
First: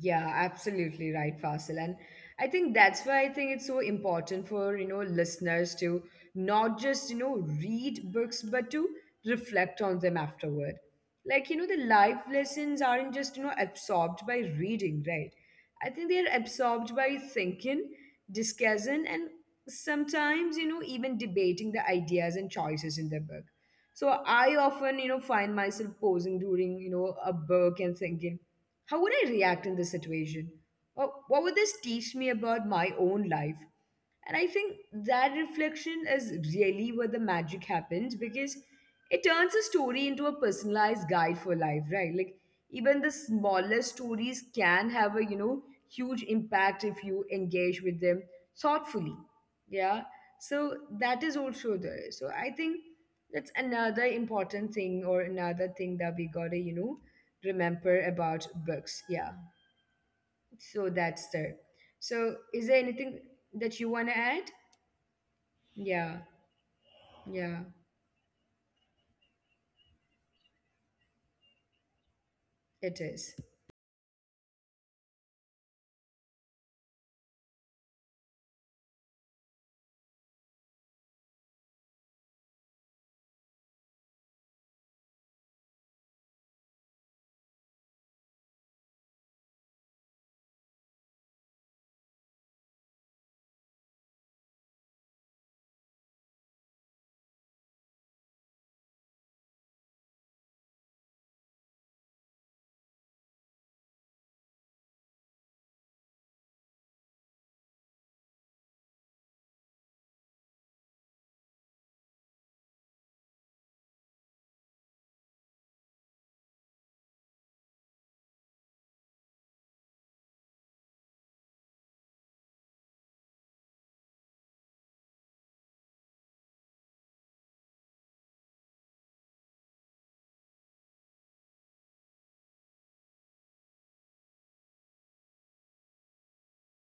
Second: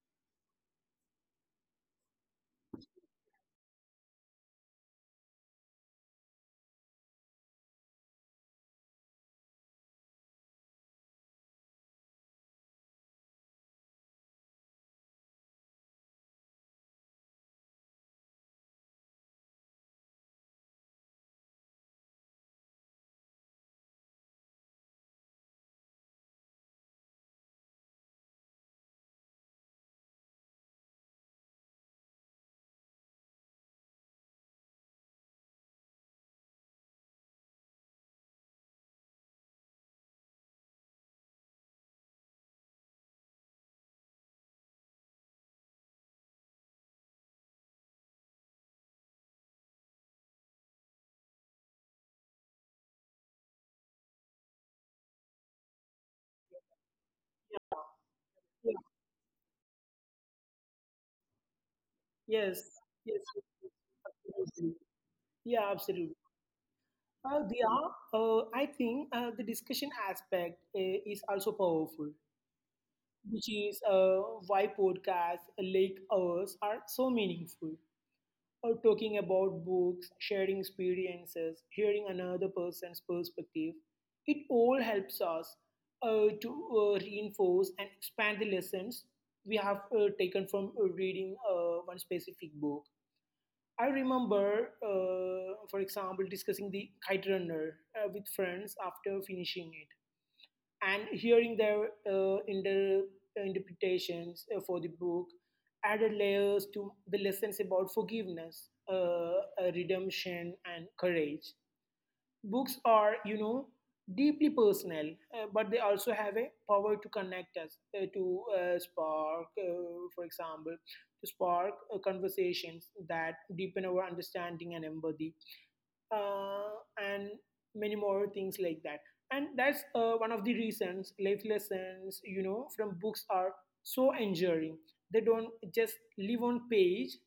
Speaker 1: Yeah, absolutely right, Fasil. And I think that's why I think it's so important for, you know, listeners to not just, you know, read books, but to reflect on them afterward. Like, you know, the life lessons aren't just, you know, absorbed by reading, right? I think they're absorbed by thinking, discussing, and sometimes, you know, even debating the ideas and choices in the book. So I often, you know, find myself pausing during, you know, a book and thinking, how would I react in this situation? Or what would this teach me about my own life? And I think that reflection is really where the magic happens because it turns a story into a personalized guide for life, right? Like even the smallest stories can have a, you know, huge impact if you engage with them thoughtfully. Yeah. So that is also there. So I think that's another important thing, or another thing that we gotta, you know, remember about
Speaker 2: Yeah.
Speaker 1: books. Yeah. So that's there. So is there
Speaker 2: Yes,
Speaker 1: anything
Speaker 2: yes, yes,
Speaker 1: that you wanna add?
Speaker 2: yes, absolutely. Yeah,
Speaker 1: Yeah,
Speaker 2: absolutely.
Speaker 1: yeah,
Speaker 2: Uh, Diya, uh, I think uh, the discussion aspect uh, is also powerful,
Speaker 1: it is.
Speaker 2: which is uh, why podcasts like ours are so meaningful. Uh, talking about books, sharing experiences, hearing another person's perspective, it all helps us uh, to uh, reinforce and expand the lessons we have uh, taken from uh, reading uh, one specific book. I remember, uh, for example, discussing the Kite Runner uh, with friends after finishing it and hearing their uh, inter- uh, interpretations uh, for the book added layers to the lessons about forgiveness, uh, uh, redemption, and courage. Books are, you know, deeply personal, uh, but they also have a power to connect us, uh, to uh, spark, uh, for example, to spark uh, conversations that deepen our understanding and empathy uh, and many more things like that. And that's uh, one of the reasons life lessons, you know, from books are so enduring. They don't just live on page;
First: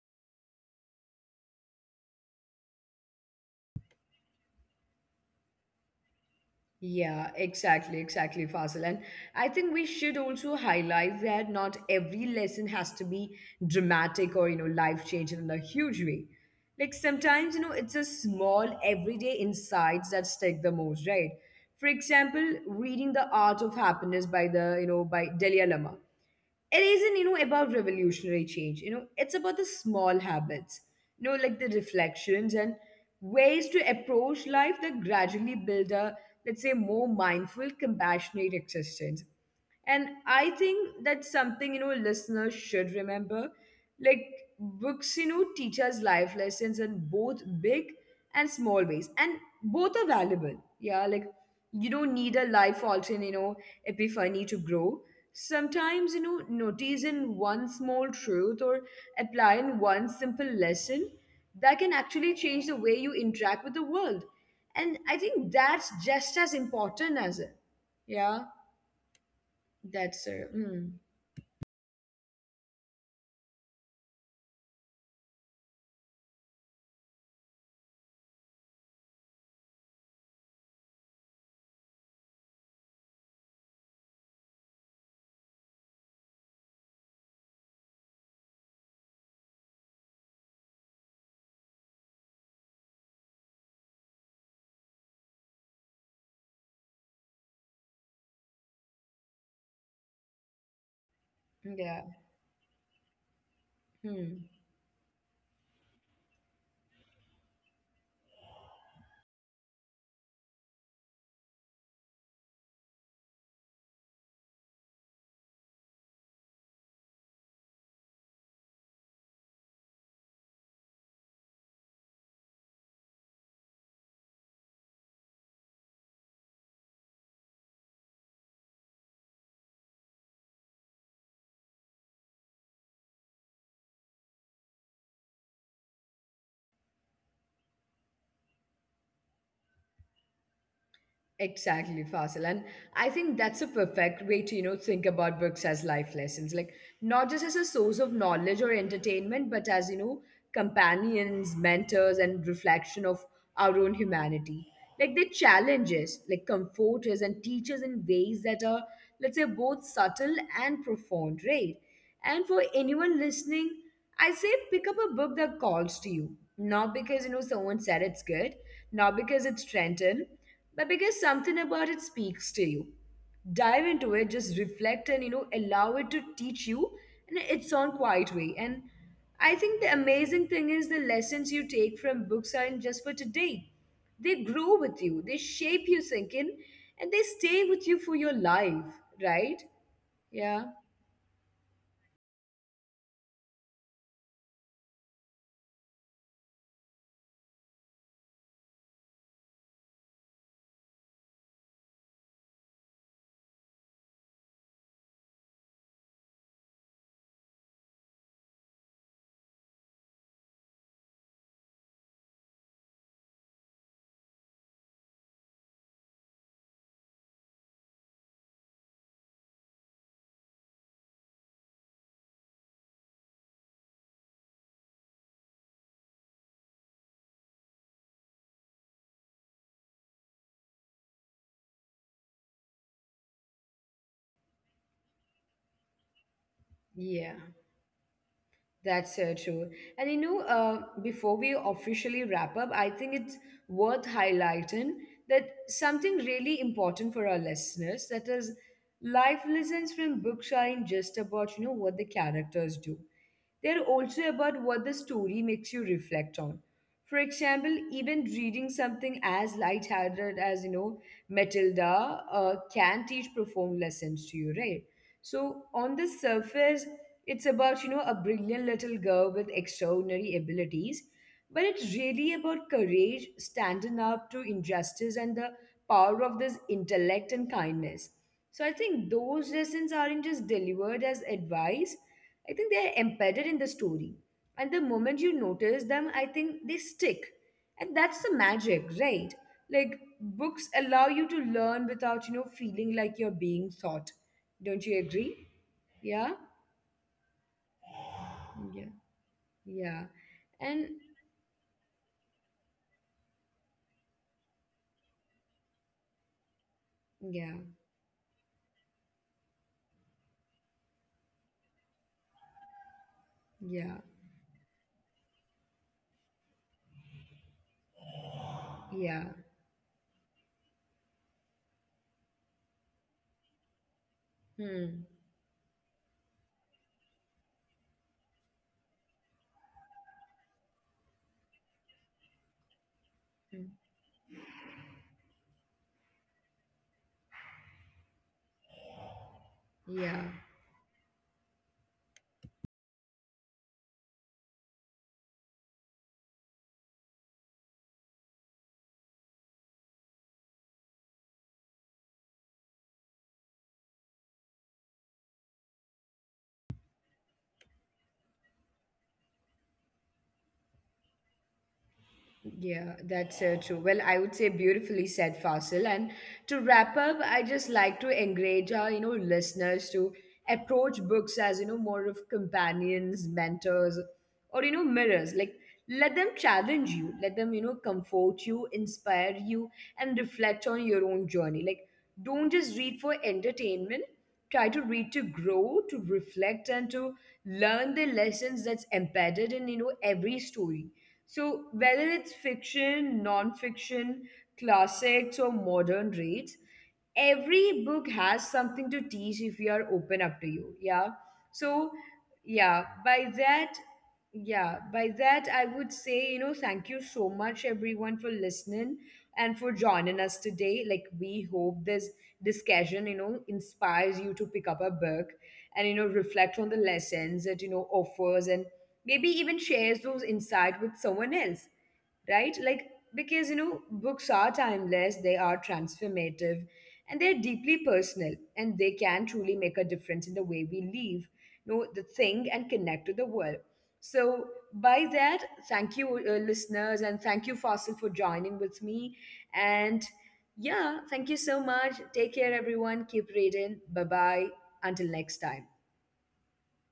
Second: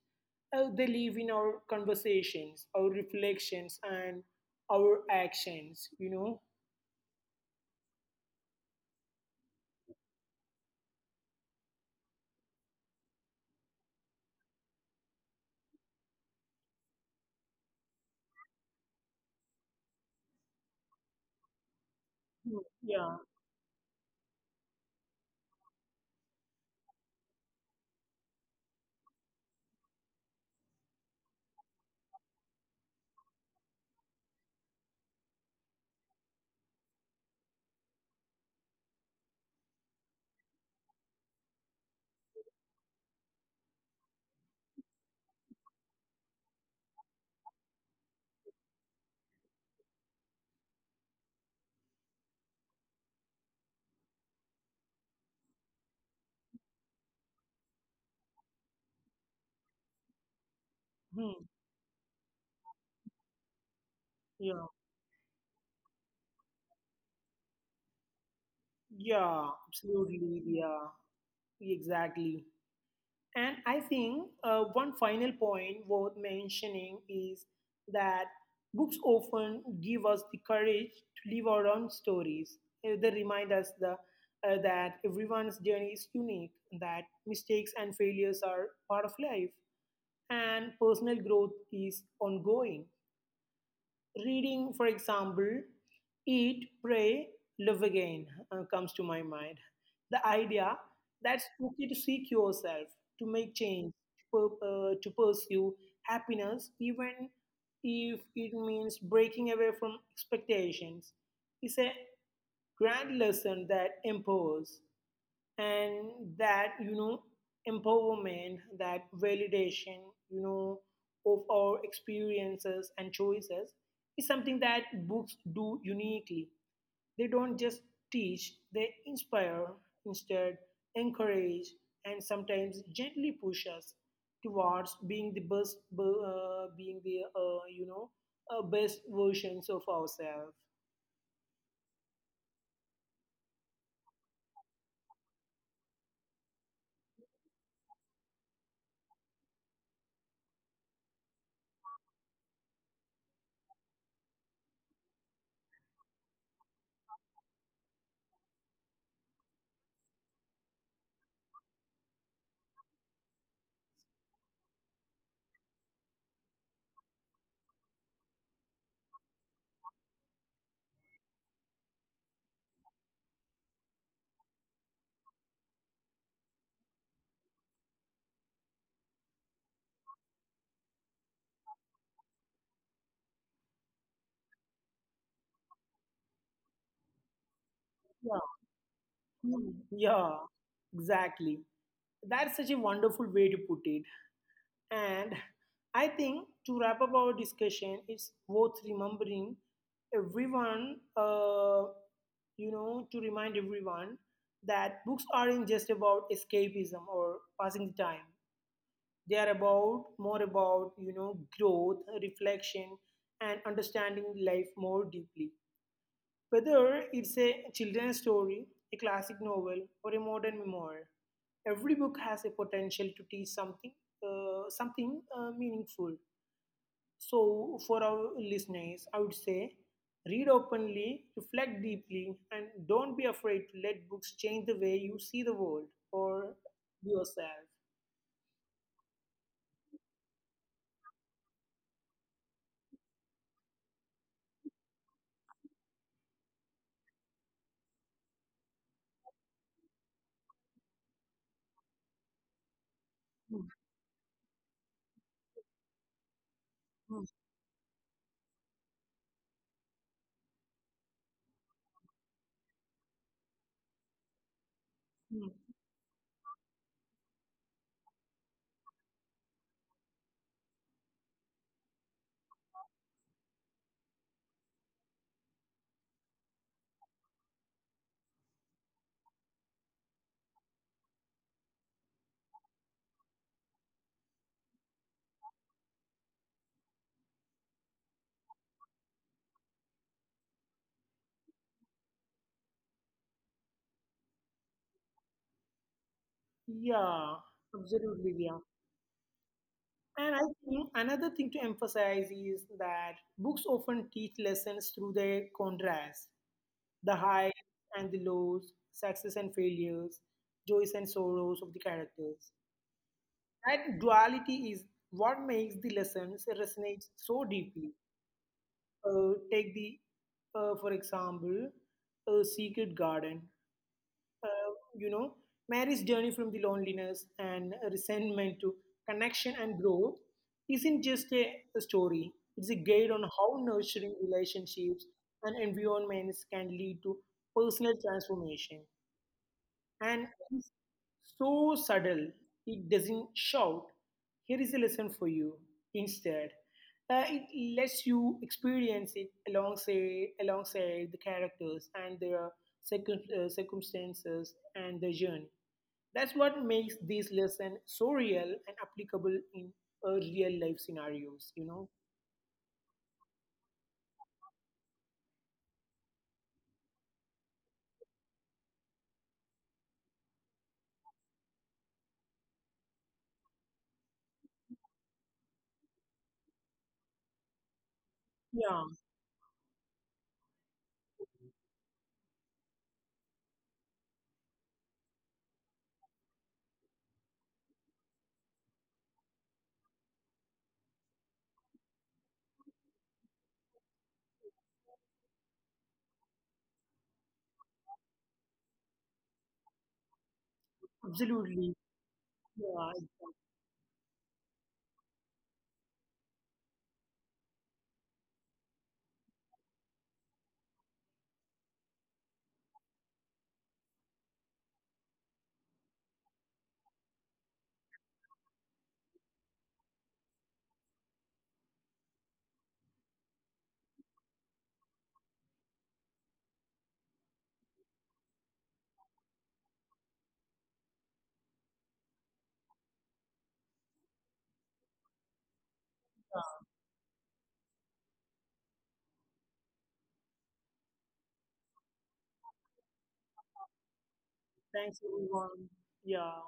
Speaker 2: uh, they live in our conversations, our reflections, and our actions. You know,
Speaker 1: Yeah, exactly, exactly, Fasil. And I think we should also highlight that not every lesson has to be dramatic or, you know, life-changing in a huge way. Like sometimes, you know, it's a small everyday insights that stick the most, right? For example,
Speaker 2: hmm,
Speaker 1: reading The
Speaker 2: yeah.
Speaker 1: Art of Happiness by the, you know, by Delia Lama. It isn't, you know, about revolutionary change, you know, it's about the small habits, you know, like the reflections and ways to approach life that gradually build a, let's say, more mindful compassionate existence. And I think that's something, you know, listeners should remember. Like, books, you know, teach us life lessons in both big and small ways, and both are valuable. Yeah, like, you don't need a life altering, you know, epiphany to grow. Sometimes, you know, noticing one small truth or applying one simple lesson, that
Speaker 2: Hmm,
Speaker 1: can actually change the way you interact with the world. And
Speaker 2: yeah,
Speaker 1: I think that's just as important as it. Yeah.
Speaker 2: yeah,
Speaker 1: That's true.
Speaker 2: absolutely,
Speaker 1: Mm.
Speaker 2: yeah, exactly. And I think uh, one final point worth mentioning is that books often give us the courage to live our own stories. Uh, They remind us the, uh, that everyone's journey is unique, that mistakes and failures are part of life, and personal growth is ongoing. Reading, for example, Eat, Pray, Love Again uh, comes to my mind. The idea that it's
Speaker 1: Yeah.
Speaker 2: okay to seek yourself, to make change,
Speaker 1: Hmm.
Speaker 2: to, pur- uh, to pursue happiness, even if it means breaking away from expectations, is a grand lesson that empowers and that you know empowerment, that validation, you know, of our experiences and choices is something that books do uniquely. They don't just teach, they inspire, instead encourage, and sometimes gently push us towards being the best, uh, being the uh, you know uh, best versions of ourselves.
Speaker 1: Exactly, Fasil. And I think that's a perfect way to, you know, think about books as life lessons. Like not just as a source of knowledge or entertainment, but as, you know, companions, mentors, and reflection of our own humanity. Like they challenge us, like comfort us and teach us in ways that are, let's say, both subtle and profound, right? And for anyone listening, I say pick up a book that calls to you. Not because, you know, someone said it's good, not because it's Trenton, but because something about it speaks to you. Dive into it, just reflect, and you know, allow it to teach you in its own quiet way. And I think the amazing thing is the lessons you take from books aren't just for today. They grow with you, they shape your thinking, and they stay with you for your
Speaker 2: Yeah.
Speaker 1: life, right?
Speaker 2: Hmm,
Speaker 1: Yeah.
Speaker 2: yeah, exactly. That's such a wonderful way to put it. And I think to wrap up our discussion, it's worth remembering everyone, uh, you know, to remind everyone that books aren't just about escapism or passing the time. They are about more about, you know, growth, reflection, and understanding life more deeply. Whether it's a children's story, a classic novel, or a modern memoir, every book has a potential to teach something, uh, something uh, meaningful. So, for our listeners, I would say read openly, reflect deeply, and don't be afraid to let books change the way you see the world or
Speaker 1: Yeah.
Speaker 2: yourself.
Speaker 1: That's so true. And you know, uh, before we officially wrap up, I think it's worth highlighting that something really important for our listeners, that is, life lessons from books aren't just about, you know, what the characters do. They're
Speaker 2: Mm,
Speaker 1: also about what the story makes you reflect on. For
Speaker 2: mm,
Speaker 1: example, even reading something as lighthearted as, you know, Matilda uh, can teach profound lessons to you, right? So,
Speaker 2: mm.
Speaker 1: on the surface, it's about, you know, a brilliant little girl with extraordinary abilities, but it's really about courage, standing up to injustice, and the power of this intellect and kindness. So I think those lessons aren't just delivered as advice, I think they're embedded in the story. And the moment you notice them, I think they stick. And that's the magic, right? Like books allow you to learn without, you know, feeling like you're being taught. Don't you agree? Yeah?
Speaker 2: Yeah, absolutely.
Speaker 1: Yeah.
Speaker 2: And I
Speaker 1: And
Speaker 2: think another thing to emphasize is that books often teach lessons through their contrast, the
Speaker 1: yeah,
Speaker 2: highs and the lows, success and failures, joys and sorrows of the characters.
Speaker 1: yeah,
Speaker 2: That duality is what makes the lessons resonate so deeply.
Speaker 1: yeah.
Speaker 2: Uh, take the, uh, for example, a secret garden,
Speaker 1: Hmm.
Speaker 2: uh, you know, Mary's journey from the loneliness and resentment to connection and growth isn't just a, a story. It's a guide on
Speaker 1: Hmm.
Speaker 2: how nurturing relationships and environments can lead to personal transformation.
Speaker 1: Yeah.
Speaker 2: And it's so subtle, it doesn't shout, here is a lesson for you. Instead, uh, it lets you experience it alongside, alongside the characters and their circum- uh, circumstances and their journey. That's what makes this lesson so real and applicable in uh, real life scenarios, you know?
Speaker 1: Yeah, that's so true. Well, I would say beautifully said, Fasil. And to wrap up, I just like to encourage our, you know, listeners to approach books as, you know, more of companions, mentors, or, you know, mirrors. Like, let them challenge you, let them, you know, comfort you,
Speaker 2: Yeah,
Speaker 1: inspire you, and reflect on your own journey. Like, don't just read for entertainment. Try to read to grow, to reflect, and to learn the lessons that's embedded in, you know, every story. So, whether it's fiction, non fiction, classics, or modern reads, every book has something to teach if you are open up to you. Yeah. So,
Speaker 2: absolutely.
Speaker 1: yeah, by
Speaker 2: Yeah,
Speaker 1: that, yeah, by that, I would say, you know, thank you so much, everyone, for listening and for joining us today. Like, we hope this discussion, you know, inspires you to pick up a book and, you know, reflect on the lessons it, you know, offers and maybe even shares those insights with someone else, right? Like, because you know, books are timeless, they are transformative, and they're deeply personal, and they can truly make a difference in the way we live, you know, the thing and connect to the world. So by that, thank you uh, listeners, and thank you Fossil for joining with me. And yeah, thank you so much. Take care everyone, keep reading, bye bye, until next
Speaker 2: thanks
Speaker 1: time.
Speaker 2: everyone. Yeah.